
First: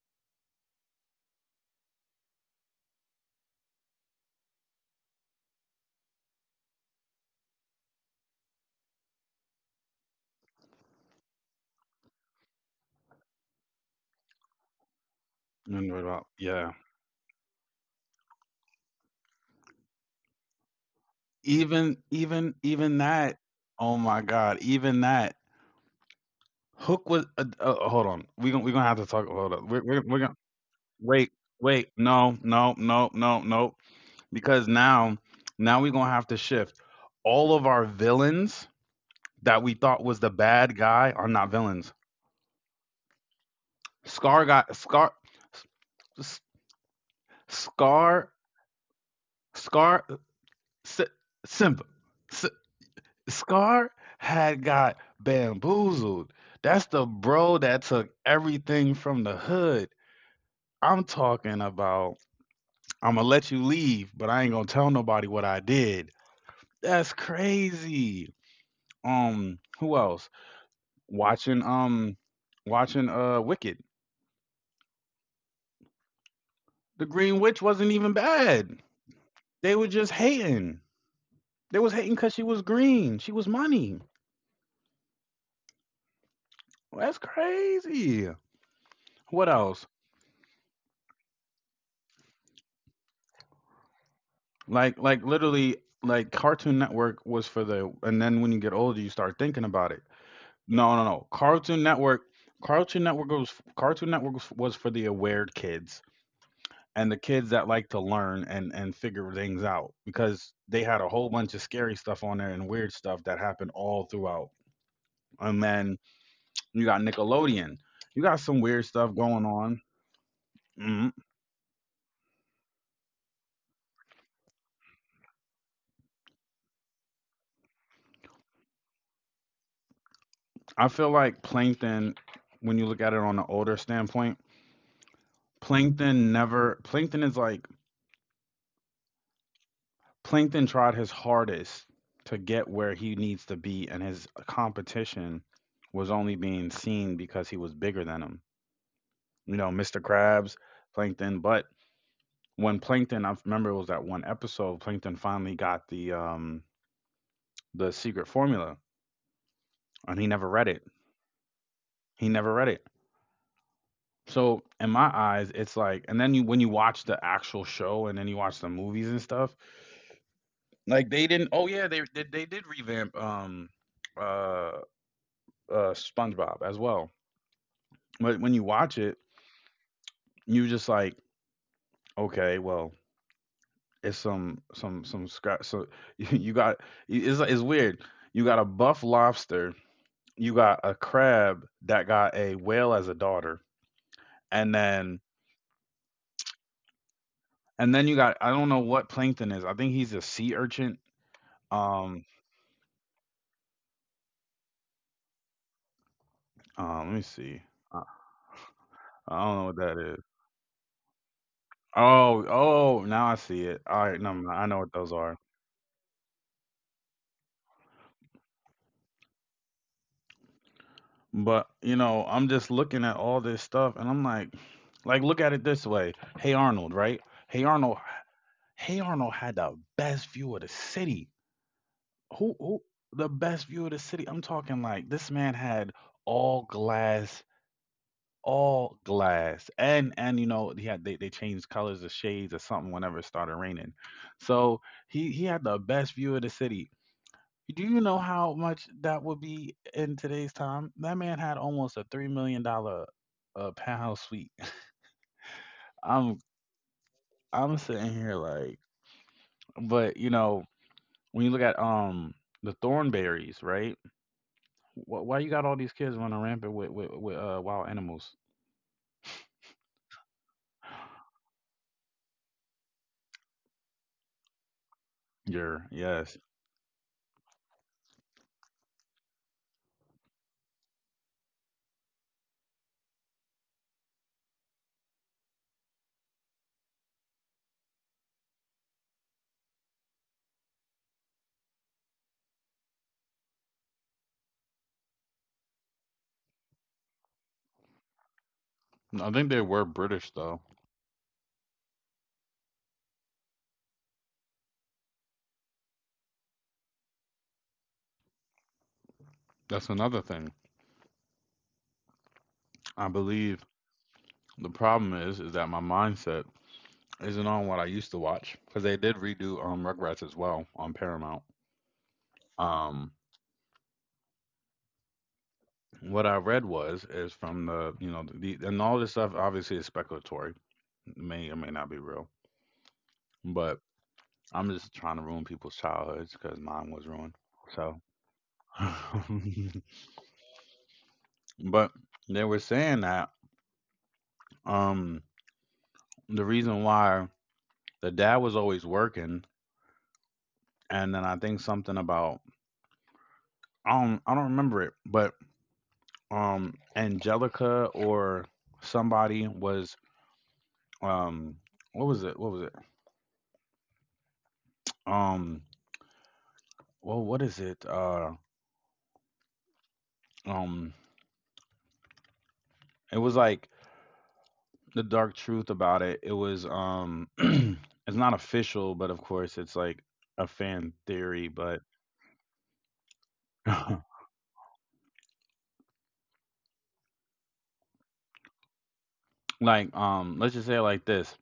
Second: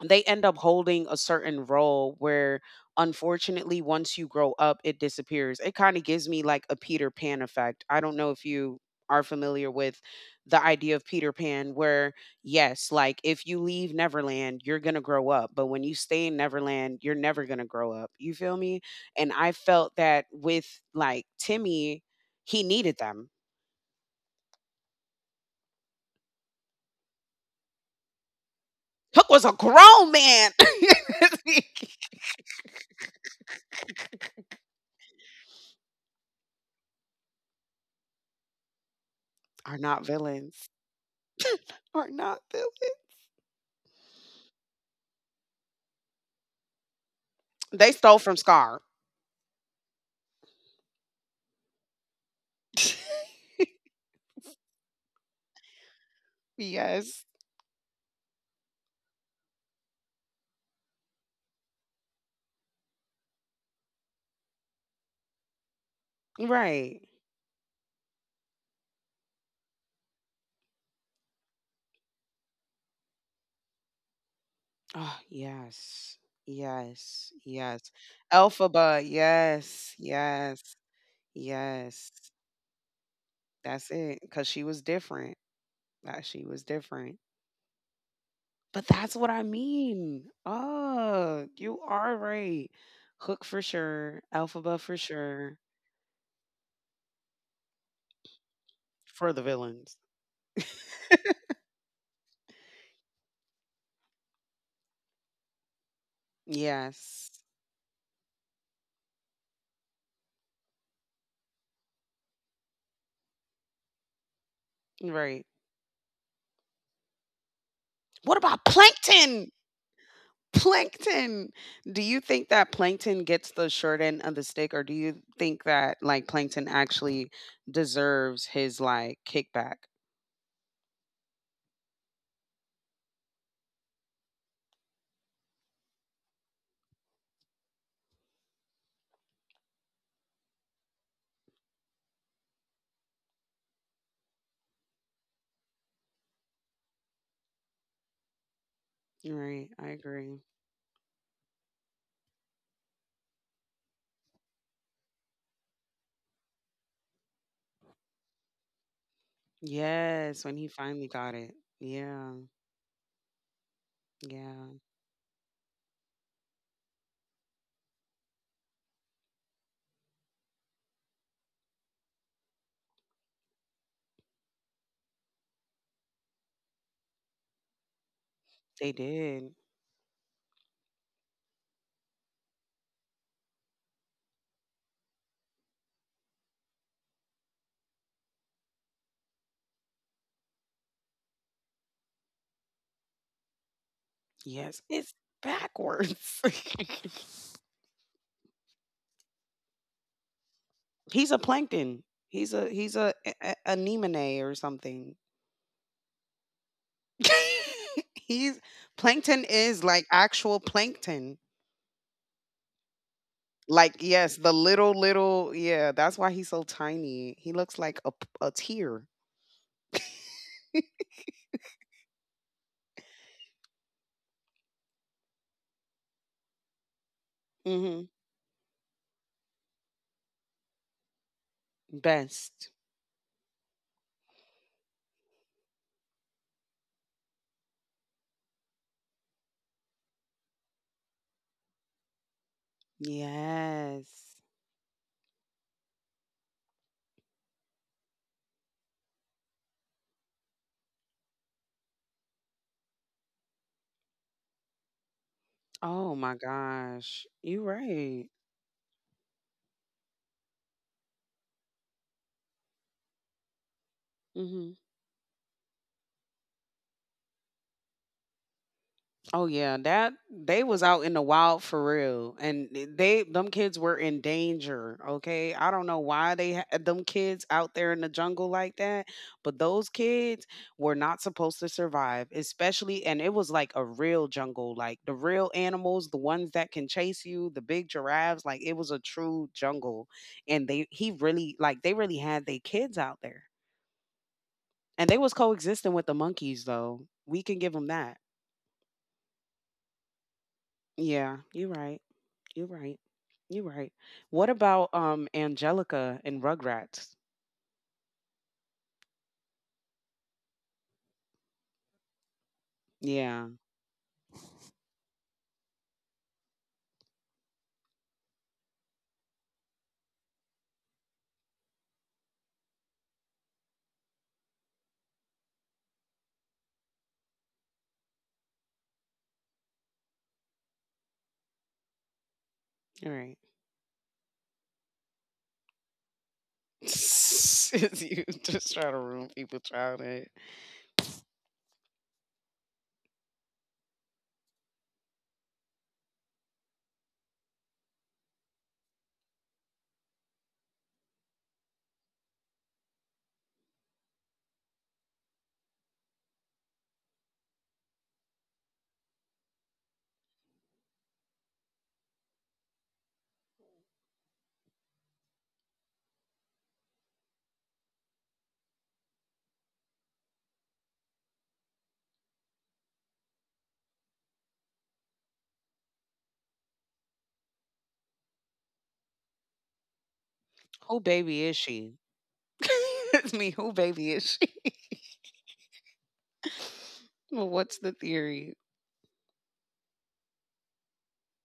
they end up holding a certain role where unfortunately once you grow up it disappears. It kind of gives me like a Peter Pan effect. I don't know if you are familiar with the idea of Peter Pan, where, yes, like, if you leave Neverland you're going to grow up, but when you stay in Yeah. Neverland you're never going to grow up. You feel me? And I felt that with, like, Even Timmy. He needed them. that. Oh my god, even that. Hook was hold on. We going to have to Hook talk, was a hold up. Grown We going to man. wait, wait, no, no, no, no, no, because now we going to have to shift all of our villains that we Are thought not was the villains. bad guy are not villains. Are not villains. Scar, S- They stole Scar, from Scar. Scar, S- Simba, S- Scar had got bamboozled. That's the Yes. bro that took everything from the hood. I'm talking about. I'm gonna let you leave, but I ain't gonna tell nobody what I did. Right. That's crazy. Who else? Watching um, watching Wicked. Oh, yes. The Yes. Green Witch Yes. wasn't even bad. Elphaba. They Yes. were just Yes. hating. They was Yes. hating because she was green. She was That's money. it. Because she was different. That she was different. That's crazy. But that's what I What else? mean. Oh, you are right. Hook for sure. Alphaba for Like sure. literally, Cartoon Network was for the, and then when you get older you For the start thinking villains. about it. No, no, no. Cartoon Network was for the aware kids, and the Yes. kids that like to learn and figure things out, because they had a whole bunch of scary stuff on there and weird stuff that happened all throughout. Right. And then you got Nickelodeon. What You got about some weird stuff Plankton? going on. Mhm. Plankton! Do you think that Plankton gets the short end of the stick, or do you think that, like, Plankton actually deserves his, like, kickback? I feel like Plankton, when you look at it on an older standpoint, plankton never plankton is like Plankton tried his hardest to get where he needs to be, and his competition was only being seen because he was bigger than him. Right, You I know, Mr. agree. Krabs, Plankton. But I remember it was that one episode, Plankton finally got the secret formula, and he Yes, when never he read it. finally got it. Yeah, He never read it. So, yeah, in my eyes, it's like, and then you when you watch the actual show, and then you watch the movies and stuff, like, they didn't, oh, yeah, they did revamp, uh, SpongeBob as well. But when you they watch it, did. you just like, "Okay, well, it's some scra so you got it's weird. You got a buff lobster, you got a crab that got a whale as a daughter, and Yes, it's then backwards. You got, I don't know what Plankton is, I think he's a sea urchin, He's a plankton. um He's a anemone or something. Let me see. I, he's plankton I don't know what is that like is. actual plankton. Oh, oh, now I see it. Like, All right, yes, no, the no, I know little, what those are. little, yeah, that's why he's so tiny. He looks like a, a tear. But I'm just looking at all this stuff, and I'm like, look at it this way. Hey Arnold, right? Hey Arnold. Hmm. Hey Arnold had the best view of the city. Best. Who, the best view of the city? I'm talking like this man had all glass, all glass, and they changed colors or shades or something whenever it started raining, Yes. so he had the best view of the city. Do you know how much that would be in today's time? That man had almost a $3 million penthouse suite. Oh my i'm gosh. You I'm sitting right. here like, but when you look at the Thornberries, right? Hmm. Why you got all these kids running rampant with wild animals? Oh yeah, that they was out in the wild for real, and they them kids were in danger. Okay, I Yeah, don't know why yes. they had them kids out there in the jungle like that, but those kids were not supposed to survive, especially. And it was like a real jungle, like the real animals, the ones that can chase you, the big giraffes. Like it was a true jungle, and they he really like they really had their kids out there, and they was coexisting with the monkeys though. We can give them that. I think they were British though. Yeah, you're right. You're right. You're right. What about Angelica and Rugrats? That's another thing. I Yeah, believe the problem is that my mindset isn't on what I used to watch, because they did redo Rugrats as well on Paramount. Um, what I read was is from the you know the and all this stuff obviously is speculatory, may or may not be real, you're right. but I'm just trying to ruin people's childhoods because mine was ruined. You So, just try to ruin people's childhood. but they were saying that um the reason why the dad was always working, and then I think something about, I don't remember it, but Angelica or somebody was um what was it? What was it? Um well, what is it? Um it was like the dark truth about it. It was it's not official, but of course it's like a fan Who baby theory, is but she? It's me. Who baby is she? Well, what's the theory? like let's just say it like this.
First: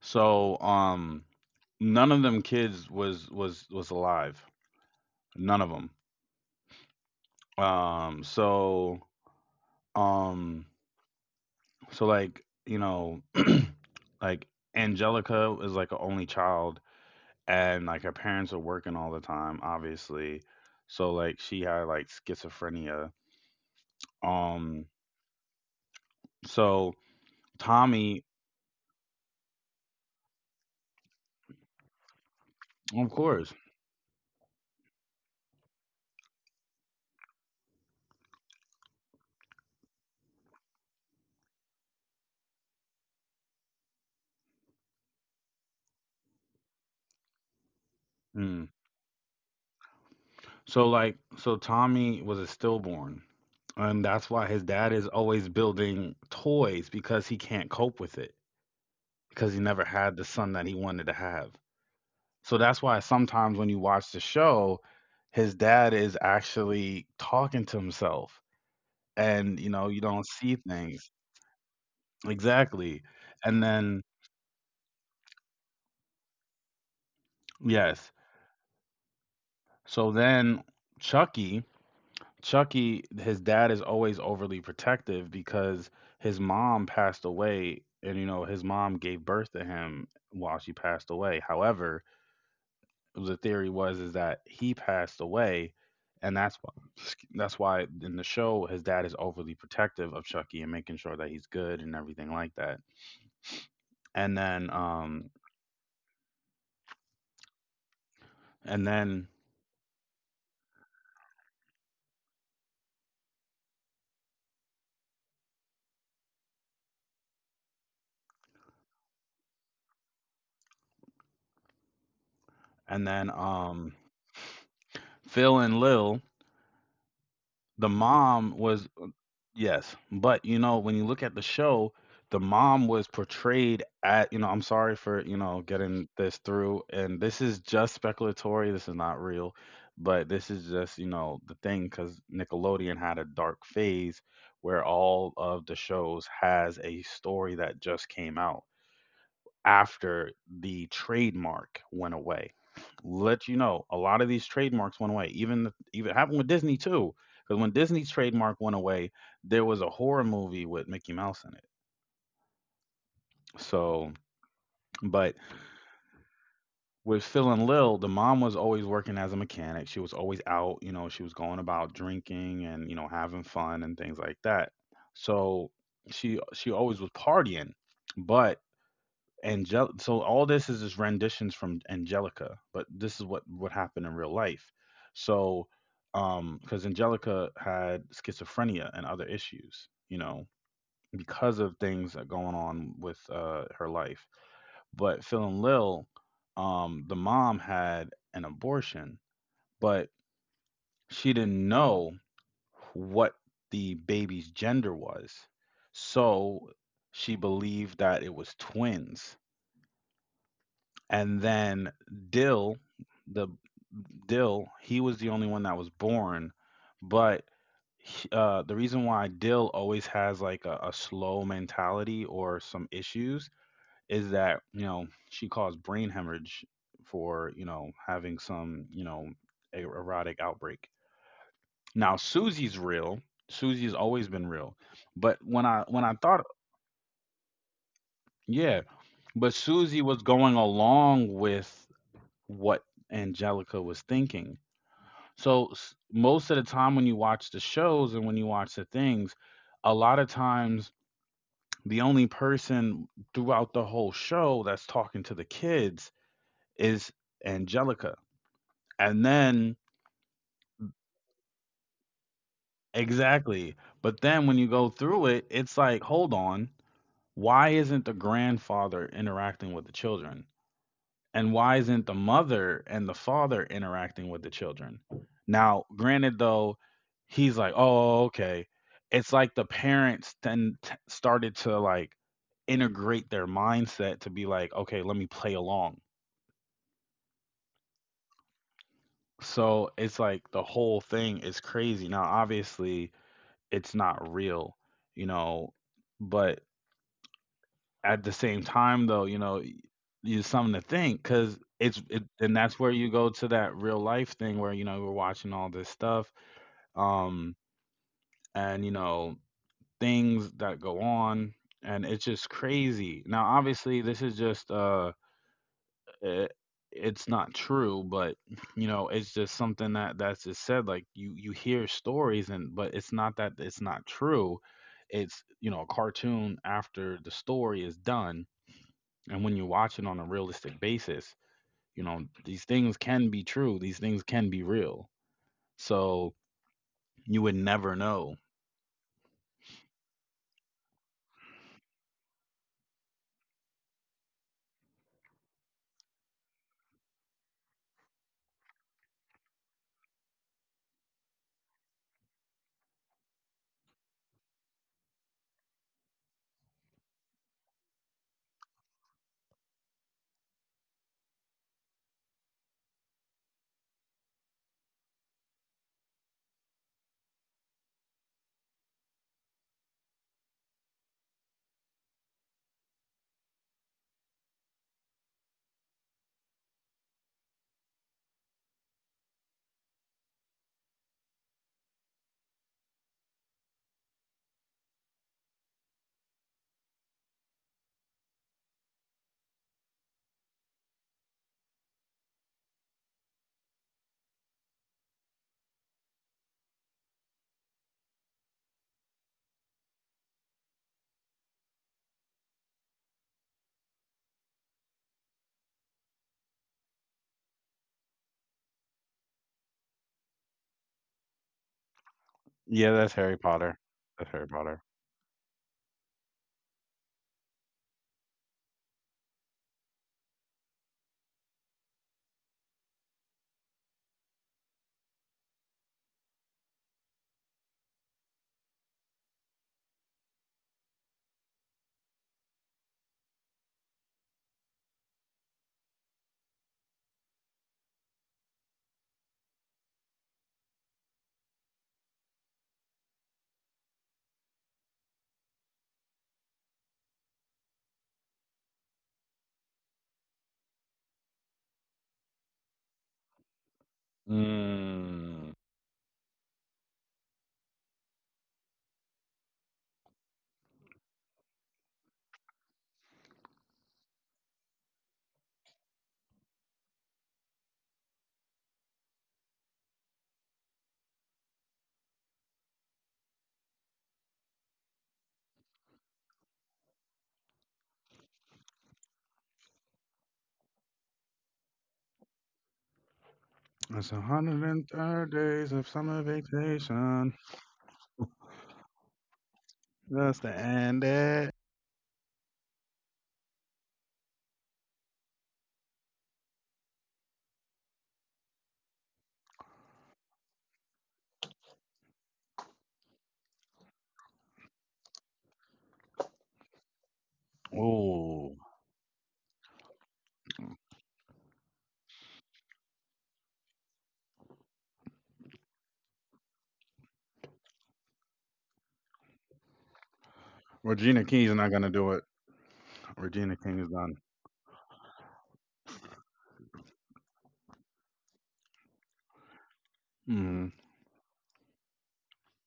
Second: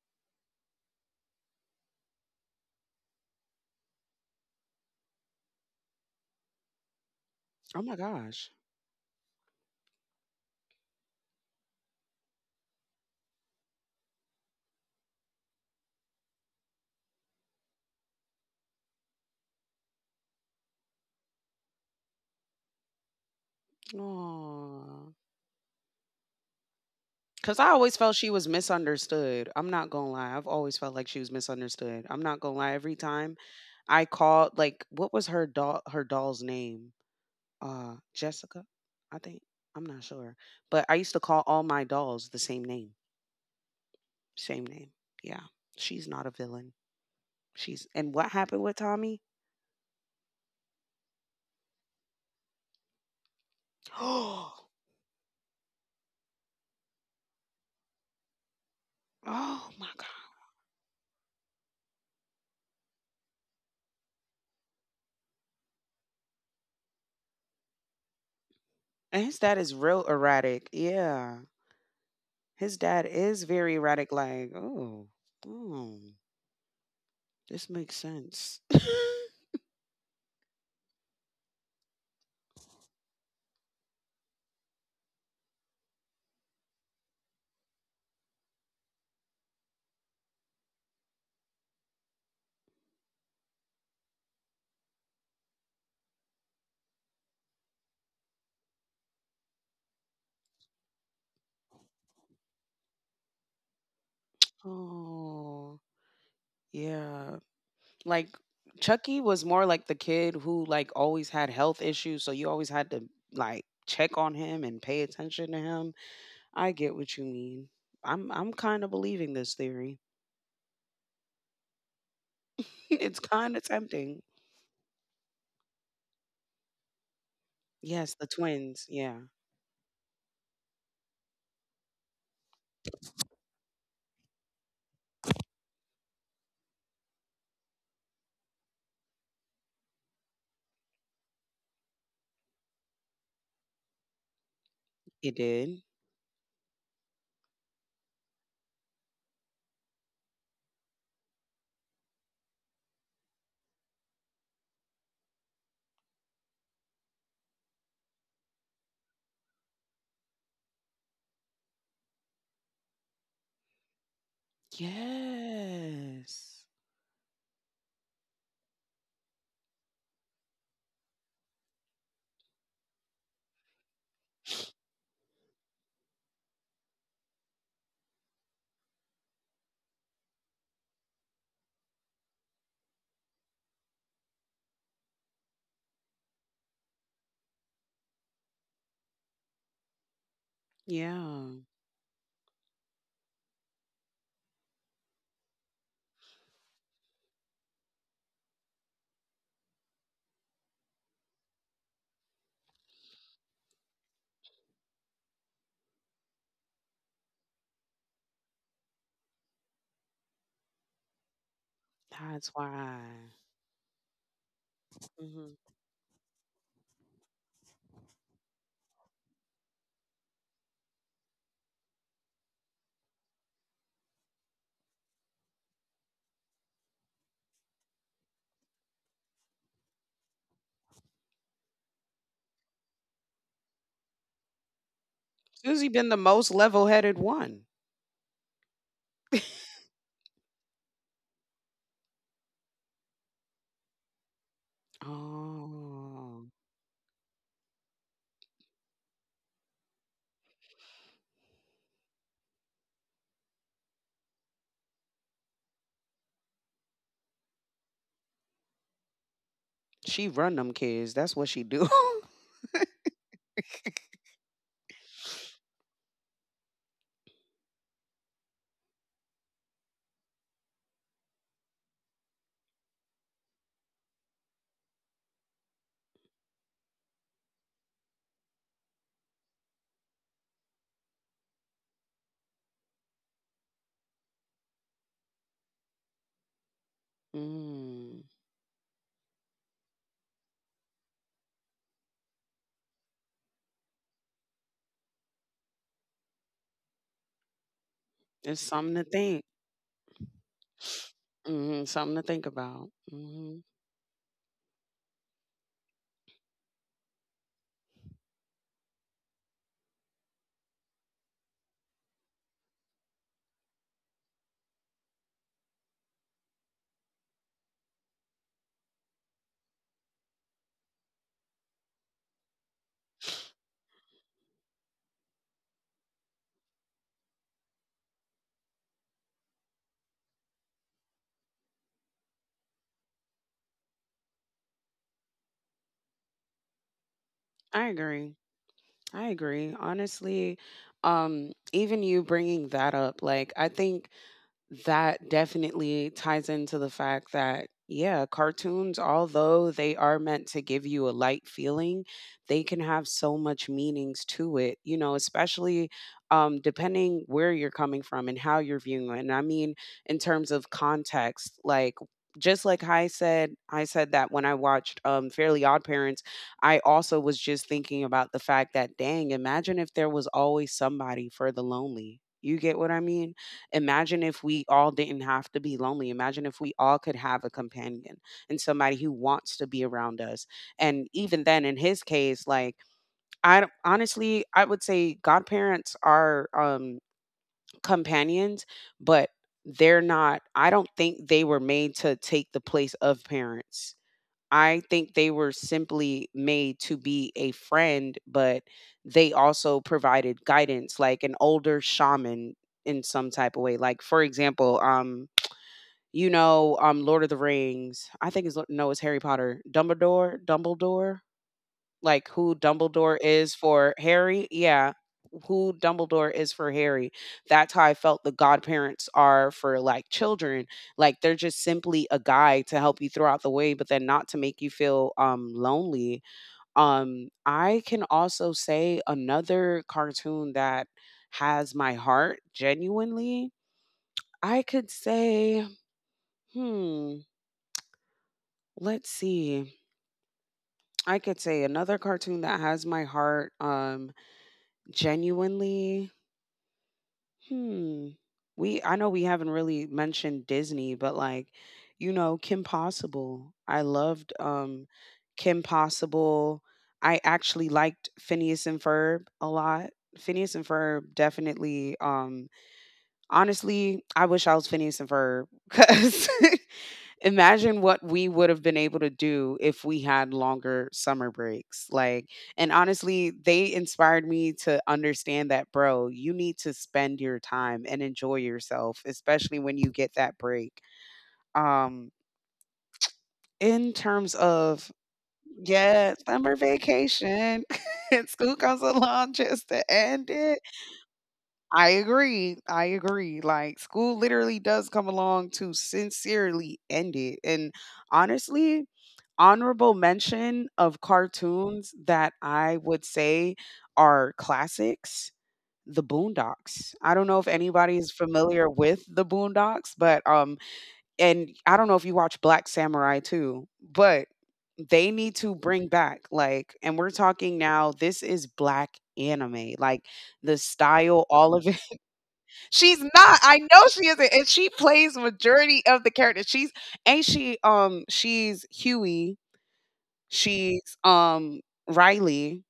So none of them kids was alive. None of them. Oh my Um gosh. so um so like Angelica was like an only child, and like her parents were working all the time, obviously. So like she had like schizophrenia. Um Aww. so Cause I always felt Tommy, she was misunderstood. I'm not gonna lie. I've always felt like she was misunderstood. I'm not gonna lie. Every of time course. I called, like, what was her doll? Her doll's name? Jessica, I think. I'm not sure. But I used to call all my dolls the same name. Same name. Yeah. She's not a villain. She's and what happened Mm. with Tommy? So Tommy was a stillborn. And that's why Oh, his dad is always building toys, because he can't cope with it. Because oh he my never god. had the son that he wanted to have. So that's why sometimes when you watch the show, his dad is actually talking to himself, And his dad and is real you don't erratic. see things Yeah. His dad exactly. is And very erratic, then, like, oh, oh this makes yes, sense. so then Chucky, his dad is always overly protective because his mom passed away, and his mom gave birth to him while she passed away. However, the theory was is that he passed away, and that's why in the show his dad is overly protective of Chucky and making sure that he's good and everything like that, and then um Oh yeah. Like and Chucky then was more like the kid who like always had health issues, so you always had to like check on him and pay attention to him. I get what you mean. I'm kind of believing this theory. And It's then kind of um tempting. Phil and Lil, the Yes, the mom twins. was, Yeah. yes, but when you look at the show, the mom was portrayed at, I'm sorry for getting this through, and this is just speculatory. This is not real, but this is just the thing, because Nickelodeon had a dark phase where all It of the did. shows has a story that just came out after the trademark went away. Let you know, a lot of these trademarks went away. Even happened with Disney too, because when Disney's trademark went away, there was a horror movie with Mickey Mouse in it. So, but Yes. with Phil and Lil, the mom was always working as a mechanic. She was always out, you know, she was going about drinking and you know having fun and things like that. So she always was partying, but Angel so all this is just renditions from Angelica, but this is what happened in real life. So because Angelica had schizophrenia and other issues, you know, because Yeah. of things that going on with her life. But Phil and Lil, the mom had an abortion, but she didn't know what the baby's gender was. So she believed that it was twins. And then That's Dill, why. the Dill, he was the only one Hmm. that was born, but the reason why Dill always has like a slow mentality or some issues is that you know she caused brain hemorrhage for you know having some you know erotic outbreak. Now Susie's real. Susie's always been real, but when I Susie when I been the thought most level-headed one. yeah, but Susie was going along with what Angelica was thinking. So most of Oh. the time when you watch the shows and when you watch the things, a lot of times the only person throughout the whole show that's talking to the kids is Angelica. And then She run them kids. That's what she do. exactly. But then when you go through it, it's like, hold on, why isn't the grandfather interacting with the children? And why isn't the mother and the father interacting with the children? Now granted though, he's like, oh okay, it's like the parents then started to like integrate their mindset to be like, okay, let me play along. Mm. So it's like the whole thing is crazy. Now obviously it's not real, you know, but at the It's same something to time though, think. you know, you something to think, because Hmm. it's Something to it, think and that's about. where you go to Hmm. that real life thing where you know we're watching all this stuff, um, and you know, things that go on. And it's just crazy. Now obviously this is just it, it's not true, but you know, it's just something that's just said, like you hear stories and, but it's not that, it's not true. It's you know a cartoon after the story is done. And when you watch it on a realistic basis, you know, these things can be true, these things can be real. So you would I never agree. know. I agree. Honestly, even you bringing that up, like, I think that definitely ties into the fact that, yeah, cartoons, although they are meant to give you a light feeling, they can have so much meanings to it, you know, especially depending where you're coming from and how you're viewing it. And I mean, in terms of context, like, just like I said, that when I watched Fairly Odd Parents, I also was just thinking about the fact that, dang, imagine if there was always somebody for the lonely. You get what I mean? Imagine if we all didn't have to be lonely. Imagine if we all could have a companion and somebody who wants to be around us. And even then, in his case, like, I don't- honestly, I would say godparents are companions, but they're not, I don't think they were made to take the place of parents. I think they were simply made to be a friend, but they also provided guidance, like an older shaman in some type of way. Like, for example, you know, Lord of the Rings. I think it's Lo- no, it's Harry Potter. Dumbledore, Dumbledore, like, who Yeah, Dumbledore that's Harry is Potter. for That's Harry. Harry Potter. Yeah, who Dumbledore is for Harry. That's how I felt the godparents are for like children. Like they're just simply a guide to help you throughout the way, but then not to make you feel lonely. I can also say another cartoon that has my heart genuinely. I could say, hmm, let's see. I could say another cartoon that has my heart genuinely. Hmm. We I know we haven't really mentioned Disney, but, like, you know, Kim Possible. I loved Mm. Kim Possible. I actually liked Phineas and Ferb a lot. Phineas and Ferb definitely honestly, I wish I was Phineas and Ferb cuz imagine what we would have been able to do if we had longer summer breaks, like, and honestly they inspired me to understand that bro, you need to spend your time and enjoy yourself, especially when you get that break, um in It's terms of 103 days of yeah summer summer vacation. vacation. And school comes along just to end Just to it. end it. I agree, I agree, like school literally does come along to sincerely end it. And honestly, honorable mention of cartoons that I would say are classics, The Boondocks. I don't know if anybody is Ooh. familiar with The Boondocks, but um, and I don't know if you watch Black Samurai too, but they need to bring back, like, and we're talking now this is black anime, like, the style, Regina all King's of not it. going to do it. She's not, Regina I King know is she done. isn't, and she plays majority of the characters. She's, ain't she she's Huey. Mm. She's, Riley,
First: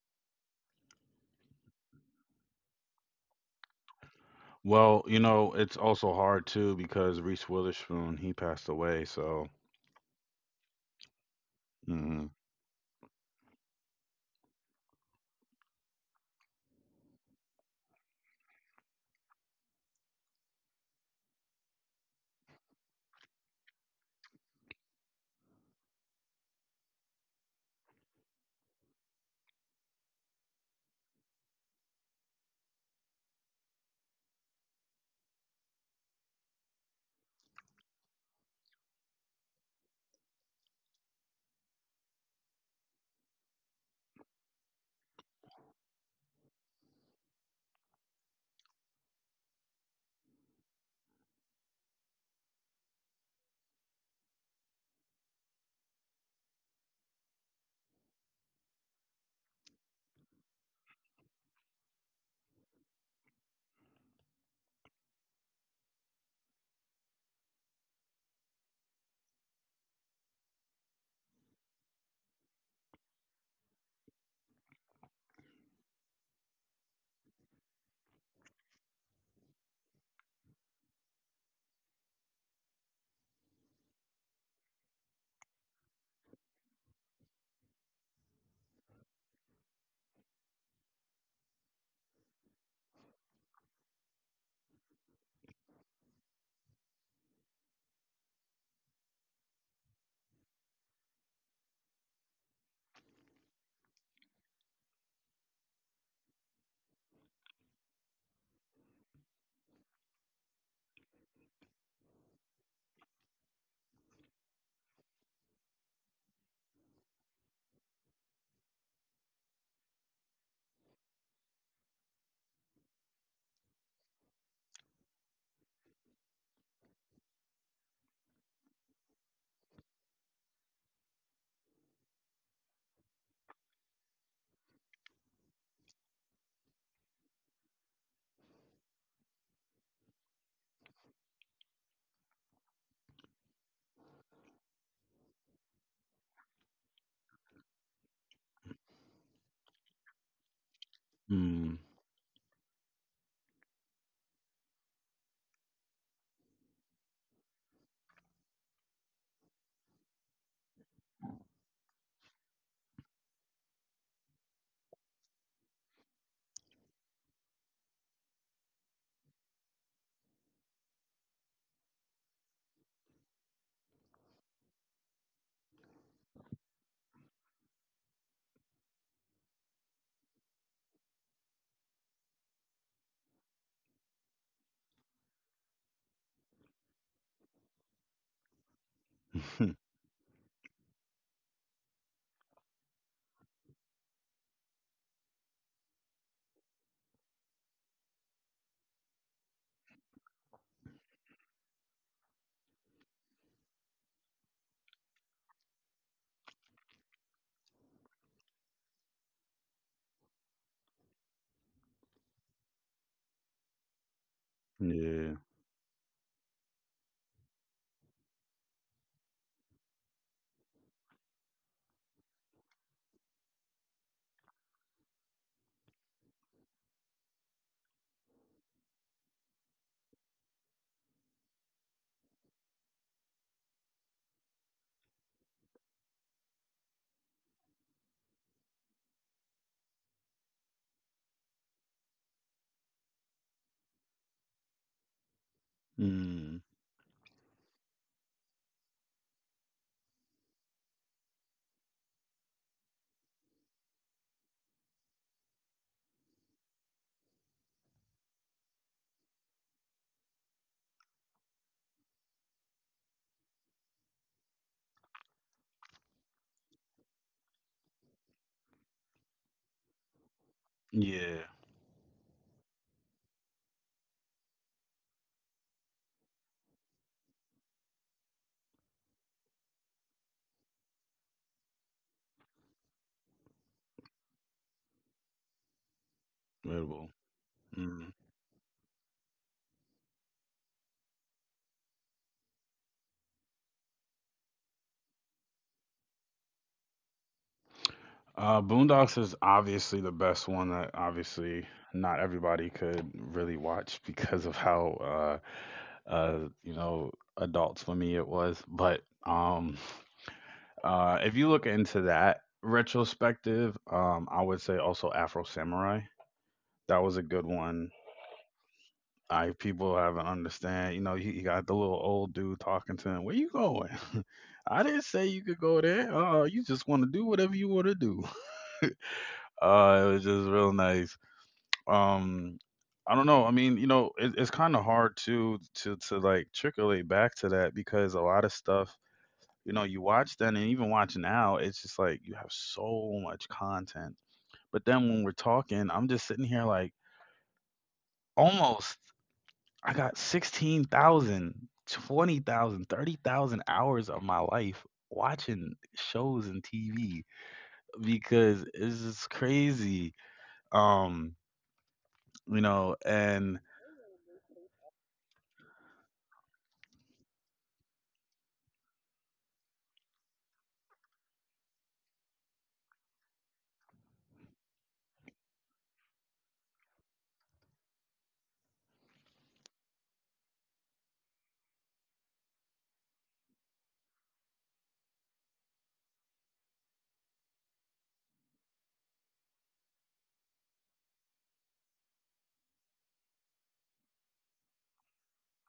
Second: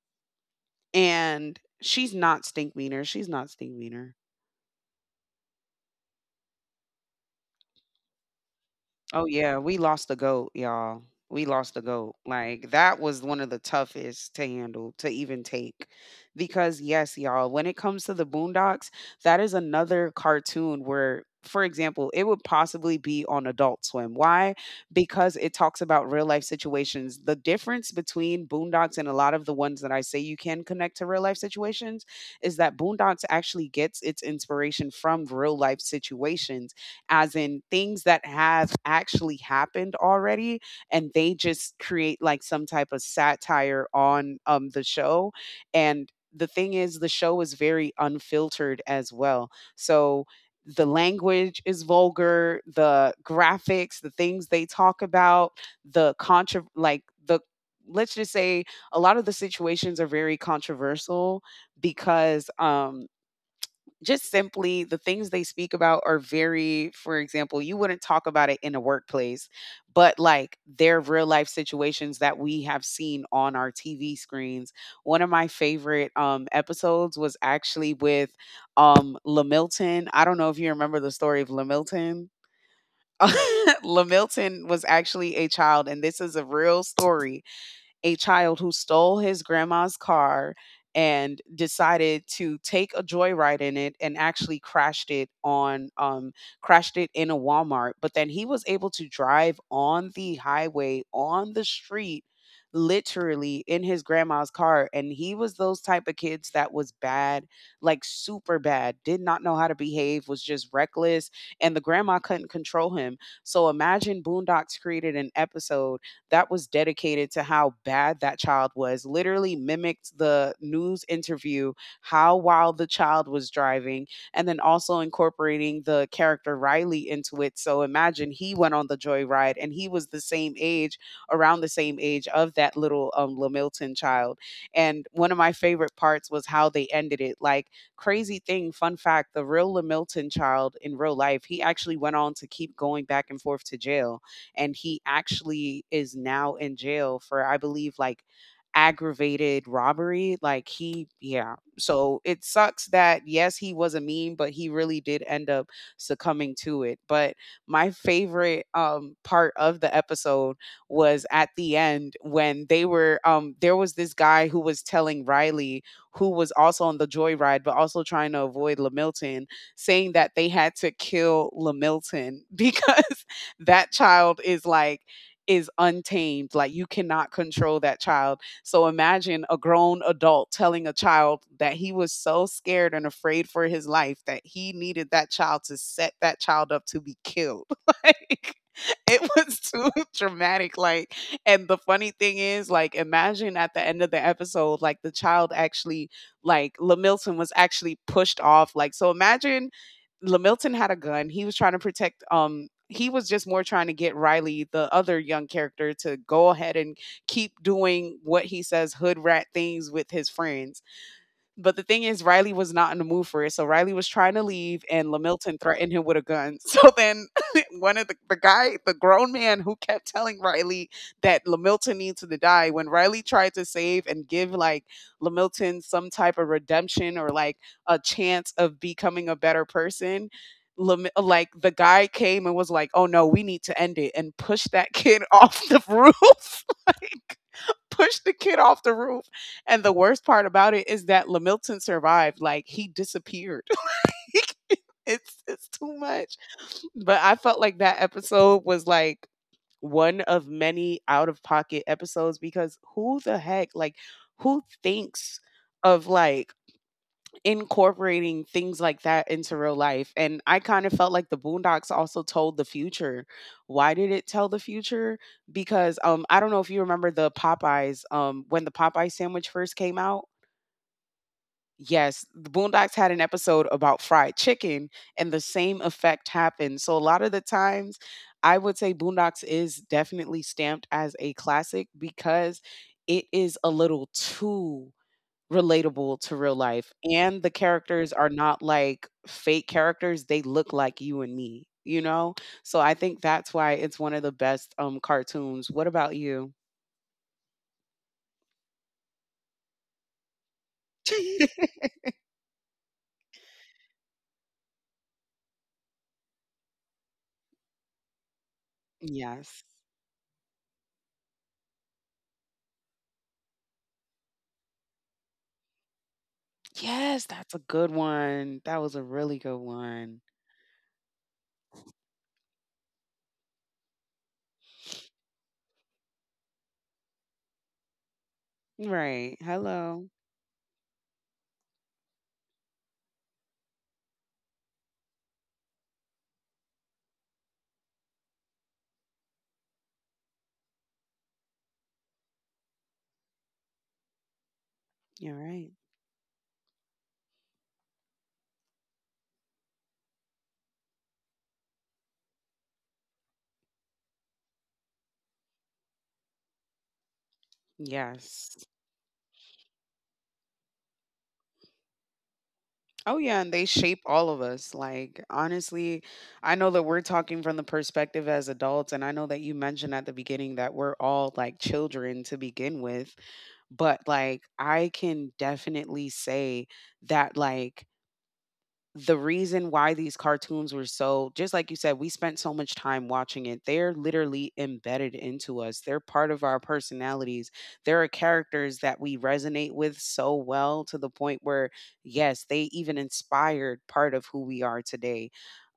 and she's not stink meaner. Well, you know, it's also hard too because Reese Witherspoon, he passed away, Oh, so yeah, we lost the GOAT, y'all. We lost the GOAT. mm Like, that was one of the toughest to handle, to even take. Because, yes, y'all, when it comes to the Boondocks, that is another cartoon where, for example, it would possibly be on Adult Swim. Why? Because it talks about real life situations. The difference between Boondocks and a lot of the ones that I say you can connect to real life situations is that Boondocks actually gets its inspiration from real life situations, as in things that have actually happened already, and they just create like some type of satire on the show. And the thing is, the show is very unfiltered as well. So the language is vulgar, the graphics, the things they talk about, the contra like the let's just say a lot of the situations are very controversial because just simply the things they speak about are very, for example, you wouldn't talk about it in a workplace, but like they're real life situations that we have seen on our TV screens. One of my favorite episodes was actually with Lamilton. I don't know if you remember the story of Lamilton. Lamilton was actually a child, and this is a real story, a child who stole his grandma's car and decided to take a joyride in it and actually crashed it on crashed it in a Walmart. But then he was able to drive on the highway, on the street, literally in his grandma's car. And he was those type of kids that was bad, like super bad, did not know how to behave, was just reckless, and the grandma couldn't control him. So imagine Boondocks created an episode that was dedicated to how bad that child was, literally mimicked the news interview, how wild the child was driving, and then also incorporating the character Riley into it. So imagine he went on the joyride and he was the same age, around the same age of that little Lamilton child. And one of my favorite parts was how they ended it. Like, crazy thing, fun fact, the real Lamilton child in real life, he actually went on to keep going back and forth to jail, and he actually is now in jail for I believe like aggravated robbery. Like he, yeah, mm. so it sucks that yes, he was a meme, but he really did end up succumbing to it. But my favorite part of the episode was at the end when they were there was this guy who was telling Riley, who was also on the joyride but also trying to avoid LaMilton, saying that they had to kill LaMilton because that child is like is untamed. Like, you cannot control that child. So imagine a grown adult telling a child that he was so scared and afraid for his life that he needed that child to set that child up to be killed. Like, it was too dramatic. Like, and the funny thing is, like, imagine at the end of the episode, like the child actually, like, Lamilton was actually pushed off. Like, so imagine Lamilton had a gun. He was trying to protect he was just more trying to get Riley, the other young character, to go ahead and keep doing what he says, hood rat things with his friends. But the thing is, Riley was not in the mood for it. So Riley was trying to leave, and Yeah. Lamilton threatened him with a gun. So then, one of the guy, the grown man who kept telling Riley that Lamilton needs to die, when Riley tried to save and give like Lamilton some type of redemption or like a chance of becoming a better person, the guy came and was like, "Oh no, we need to end it," and pushed that kid off the roof. Like, pushed the kid off the roof. And the worst part about it is that Lamilton survived. Like, he disappeared. It's too much. Mm. But I felt like that episode was like one of many out of pocket episodes, because who the heck, like, who thinks of, like, incorporating things like that into real life. And I kind of felt like the Boondocks also told the future. Why did it tell the future? Because I don't know if you remember the Popeyes when the Popeye sandwich first came out. Yeah. Yes, the Boondocks had an episode about fried chicken and the same effect happened. So a lot of the times, I would say Boondocks is definitely stamped as a classic because it is a little too relatable to real life, Incredible. and the characters Mm. are not like fake characters, they look like you and me, you know? So I think that's why it's one of the best, cartoons. What about you? Boondocks is obviously the best one that obviously not everybody could really watch because of how you know, adults for me it was. But Yes. If you look into that retrospective, I would say also Afro Samurai. That was Yes, a good that's a good one. one. That was a really I good people one. haven't understand. You know, he got the little old dude talking to him. Where you going? I didn't say you could go there. Oh, you just want to do whatever you want to do. Right. Hello. It was just real nice. Um, I don't know. I mean, you know, it's kind of hard to like trickle back to that because a lot of stuff, you know, you watch then and even watch now, it's just like you have so much content. But then You're when we're right. talking, I'm just sitting here like almost I got 16,000, 20,000, 30,000 hours of my life watching shows and TV Yes. because it's just crazy. Um, you know, Oh yeah, and they and shape all of us. Like, honestly, I know that we're talking from the perspective as adults, and I know that you mentioned at the beginning that we're all like children to begin with, but like, I can definitely say that, like, the reason why these cartoons were so, just like you said, we spent so much time watching it. They're literally embedded into us. They're part of our personalities. There are characters that we resonate with so well to the point where yes, they even inspired part of who we are today.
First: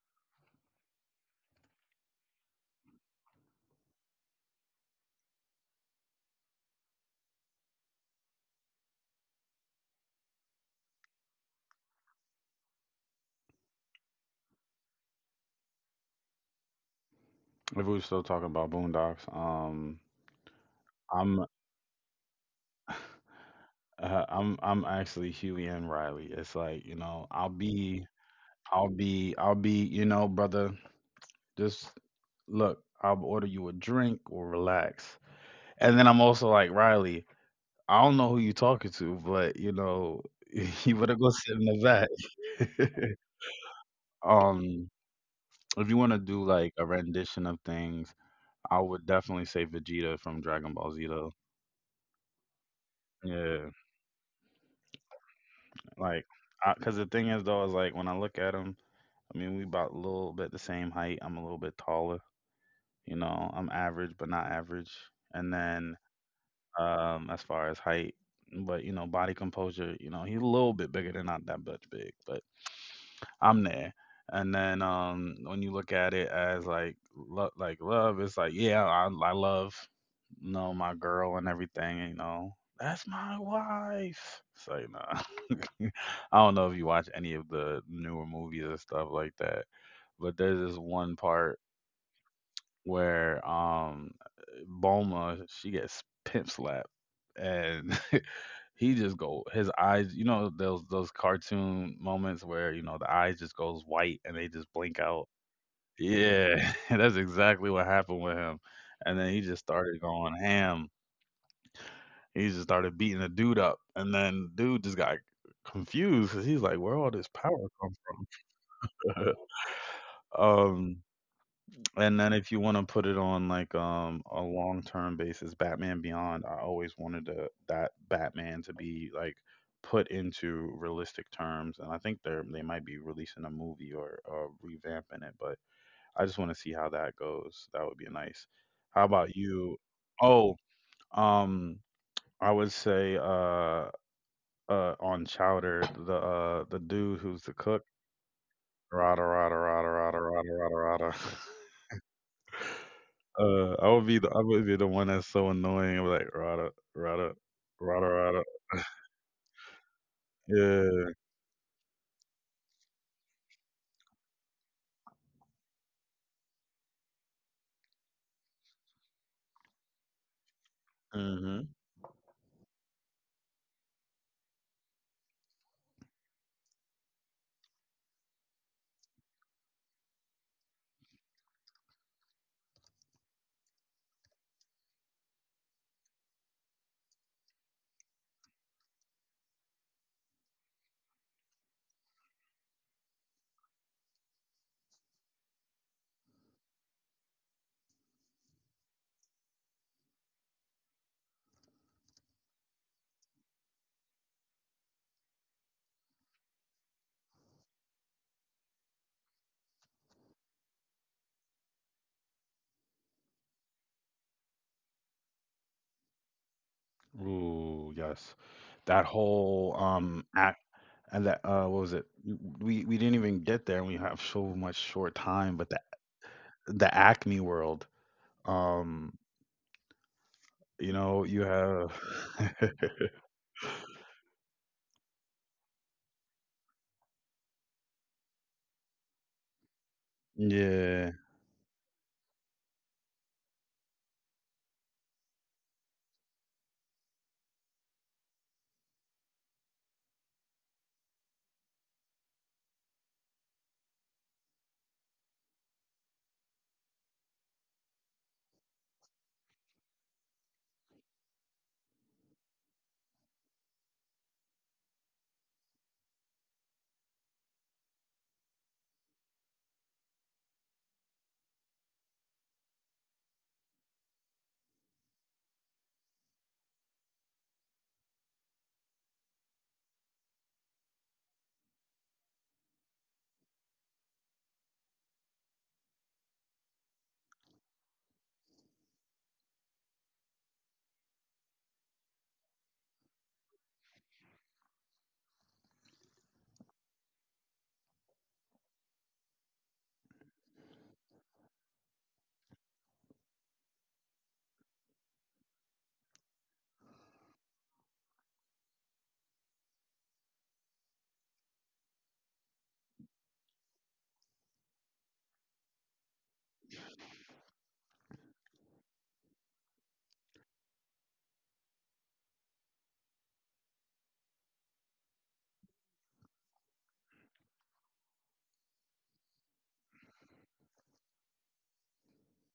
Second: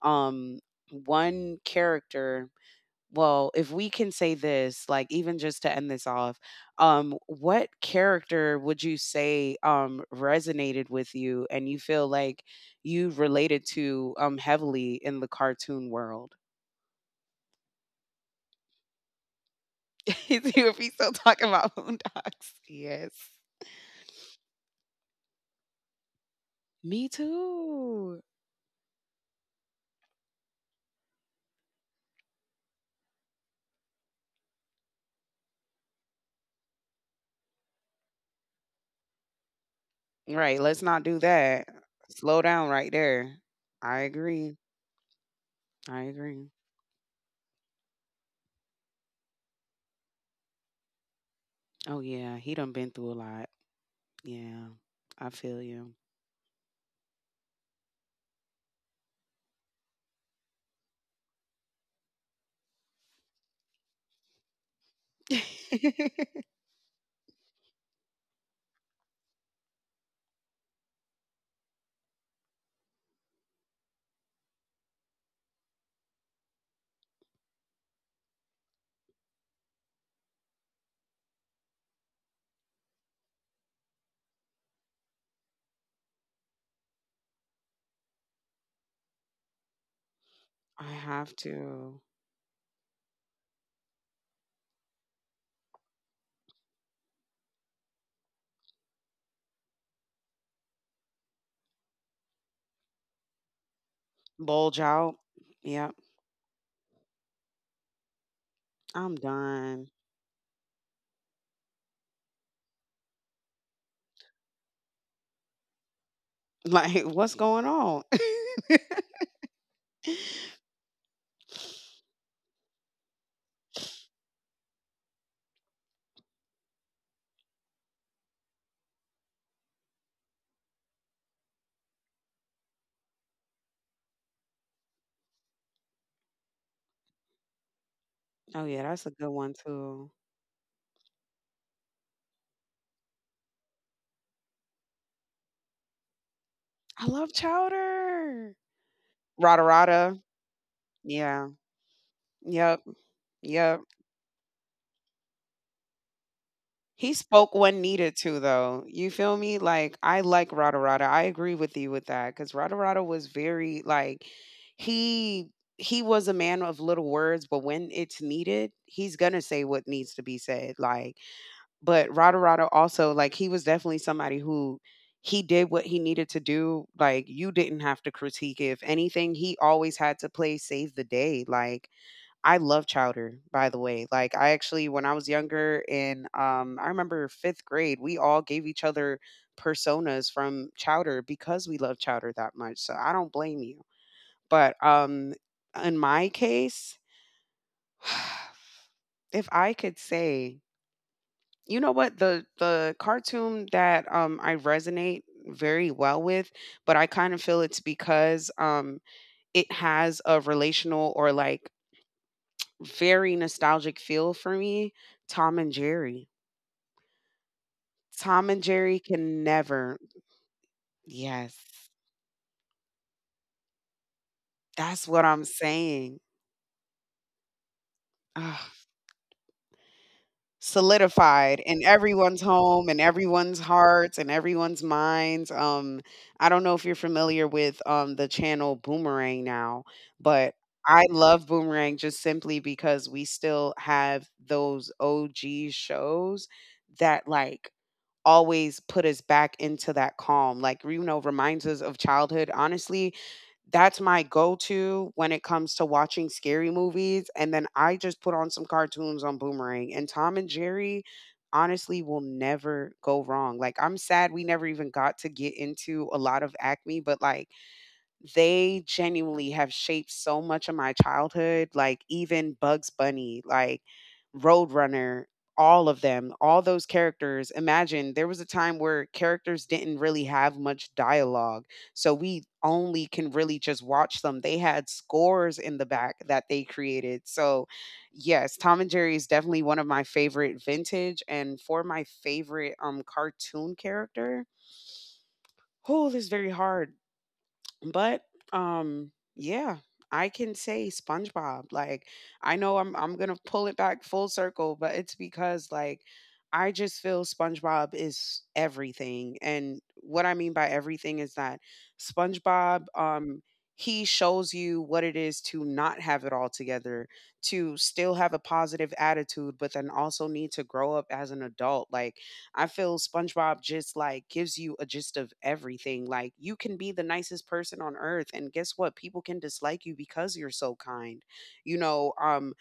Um one character, well, if we can say this, like even just to end this off, what character would you say resonated with you and you feel like you related to heavily in the cartoon world? if we were still talking about Boondocks, If we still I'm talking about Boondocks. Yes. I'm actually Huey and Riley. It's like you Me know, too. I'll be you know, brother. Just look, I'll order you a drink or relax, and then I'm also like Riley. I don't know who you talking to, but you know, Right, let's you not better do go sit in that. the back. Slow down right there. I agree. Um, if you I want to do agree. like a rendition of things, I would definitely say Vegeta from Dragon Ball Z though. Oh yeah, he done been through a lot. Yeah. Yeah. I feel you. Like, because the thing is though, is like when I look at him, I mean, we about a little bit the same height. I'm a little bit taller. You know, I'm average, but not average. And then as far as height, but you know, body composure, you know, he's a little bit bigger than not that much big, but I'm there. And then when you look at it as like like love, it's like yeah, I love you know my girl and everything, you know. That's my wife. So you know, I don't know if you watch any of the newer movies and stuff like that, but there's this I one have part to where Boma she gets pimp slapped and he just go his eyes, you know, those cartoon moments where, you know, the eyes just goes white and they just bulge blink out. out. Yep, Yeah, that's exactly what happened with him. And I'm then he just done. started going ham. He just started beating the dude up. And then dude just got confused, cause he's like, where all Like, this what's power going come on? from? Um, and then if you wanna put it on, like, a long-term basis, Batman Beyond, I always wanted to that Batman to be, like, put into realistic terms, and I think they might be releasing a movie or, revamping it, but I just wanna see how that goes. That would be nice. Oh yeah, How that's a about good one you? too. Oh, um, I would say, on Chowder, the dude I who's love the cook, Chowder. Rada, rada, Rada rada, rada, rada. rada, rada, rada. Yeah. Yep. I Yep. would be the I would be the one that's so annoying. I'm like Rada, He Rada, spoke when Rada, needed Rada. to though. You feel me? Like, I like Rada Yeah. Rada. I agree with you with that, because Rada Rada was very like, he he was a man of little words, but when it's needed, he's gonna say what needs to be said. Like, Mm-hmm. but Rotorado also, like, he was definitely somebody who he did what he needed to do. Like, you didn't have to critique it. If anything, he always had to play save the day. Like, I love Chowder, by the way. Like, I actually, when I was younger in, I remember fifth grade, we all gave each other personas from Chowder because we love Chowder that much. So I don't blame you. But in my case, if I could say, you know what? The cartoon that, I resonate very well with, but I kind of feel it's because, it has a relational or, like, very nostalgic feel for me, Tom and Jerry. Ooh, yes. Tom and That Jerry can whole never. Act and that Yes, what was it? We didn't even get there, and we have so much short that's what time. I'm But saying. the Acme world, um, you know, you Solidified have in everyone's home and everyone's hearts and everyone's minds. I don't know if you're familiar with the channel Boomerang now, but yeah, I love Boomerang just simply because we still have those OG shows that like always put us back into that calm, like, you know, reminds us of childhood. Honestly, that's my go-to when it comes to watching scary movies, and then I just put on some cartoons on Boomerang, and Tom and Jerry honestly will never go wrong. Like, I'm sad we never even got to get into a lot of Acme, but, like, they genuinely have shaped so much of my childhood, like even Bugs Bunny, like Roadrunner, all of them, all those characters. Imagine there was a time where characters didn't really have much dialogue. So we only can really just watch them. They had scores in the back that they created. So, yes, Tom and Jerry is definitely one of my favorite vintage and for my favorite cartoon character. Oh, this is very hard, but yeah, I can say SpongeBob. Like, I know I'm gonna pull it back full circle, but it's because like, I just feel SpongeBob is everything, and what I mean by everything is that SpongeBob, he shows you what it is to not have it all together, to still have a positive attitude but then also need to grow up as an adult. Like, I feel SpongeBob just like gives you a gist of everything. Like, you can be the nicest person on earth and guess what? People can dislike you because you're so kind. You know,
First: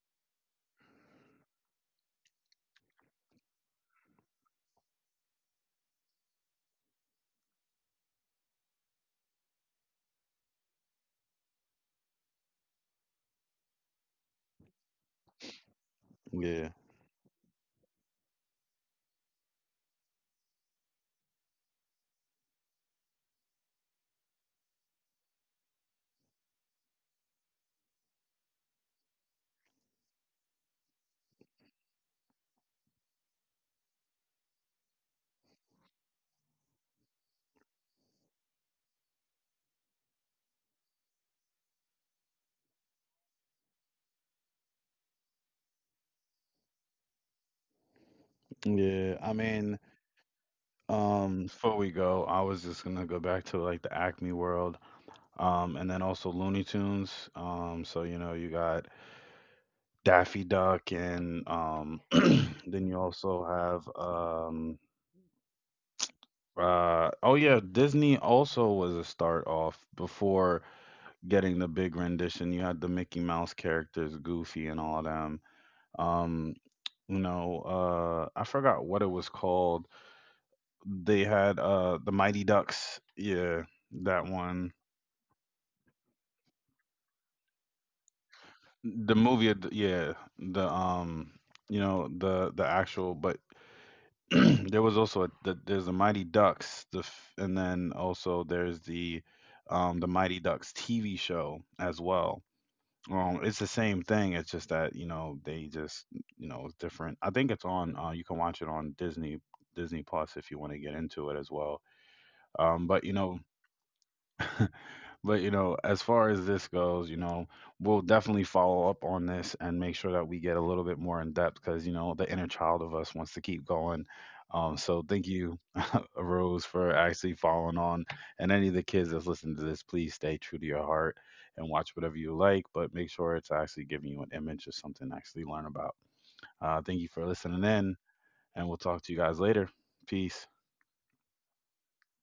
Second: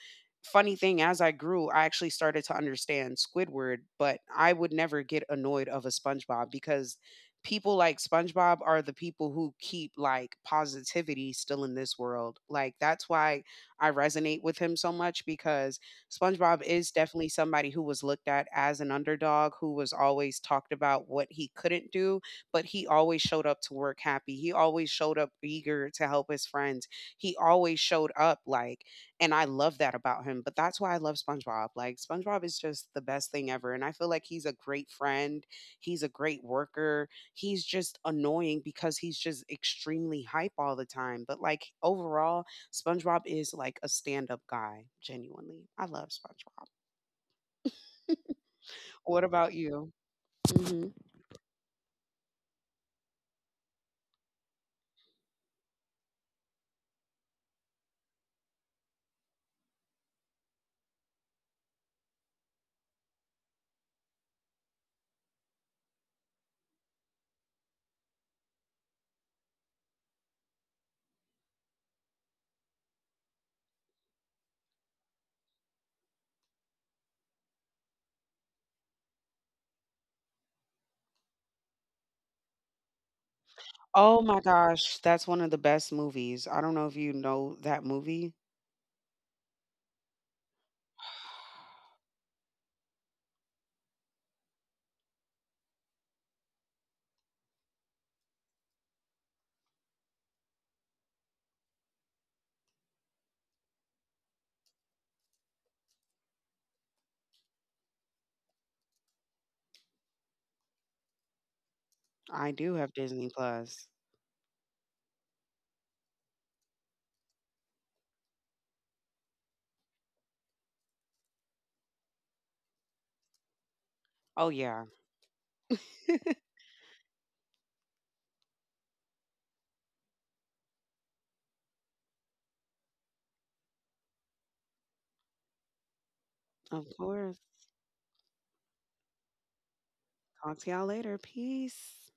funny thing, as I grew, I actually started to understand Squidward, but I would never get annoyed of a SpongeBob because people like SpongeBob are the people who keep like positivity still in this world. Like, that's why I resonate with him so much, because SpongeBob yeah, is definitely somebody who was looked at as an underdog, who was always talked about what he couldn't do, but he always showed up to work happy. He always showed up eager to help his friends. He always showed up like, and I love that about him. But that's why I love SpongeBob. Like, SpongeBob is just the best thing ever. And I feel like he's a great friend, he's a great worker. He's just annoying because he's just extremely hype all the time. But like, overall, SpongeBob is like a stand-up guy, genuinely. I love SpongeBob. What yeah. I about mean, you? Hmm. Before we go, I was just gonna go back to like the Acme world. Um, and then also Looney Tunes. So you know you got Daffy Duck, and then you also have oh yeah, Disney also was a start off before getting the big rendition. You had the Mickey Mouse characters, Goofy, and all them. Um, you know, I forgot what it was called. They had the Mighty Ducks. Yeah, Oh that my one. gosh, that's one of the best movies. I don't know if you know that movie. The movie yeah, the um, you know, the actual, but there was also a there's the Mighty Ducks the and then also there's the Mighty Ducks TV show as well. Um, it's the same thing, it's just that you know they just you know it's different. I think it's on uh, you can watch it on Disney Plus if you want to get into it as well. I do Um, have but you Disney know, Plus. but you know, as far as this goes, you know, we'll definitely follow up on this and make sure that we get a little bit more in depth because you know the inner child of us wants to keep going. Oh yeah, So thank you, Rose, for actually following on. And any of the kids that's listening to this, please stay true to your heart and watch whatever you like, but make sure it's actually giving you an image or something to actually learn about. Of Thank you for course. listening in, and we'll talk to you guys later. Peace. Talk to y'all later. Peace.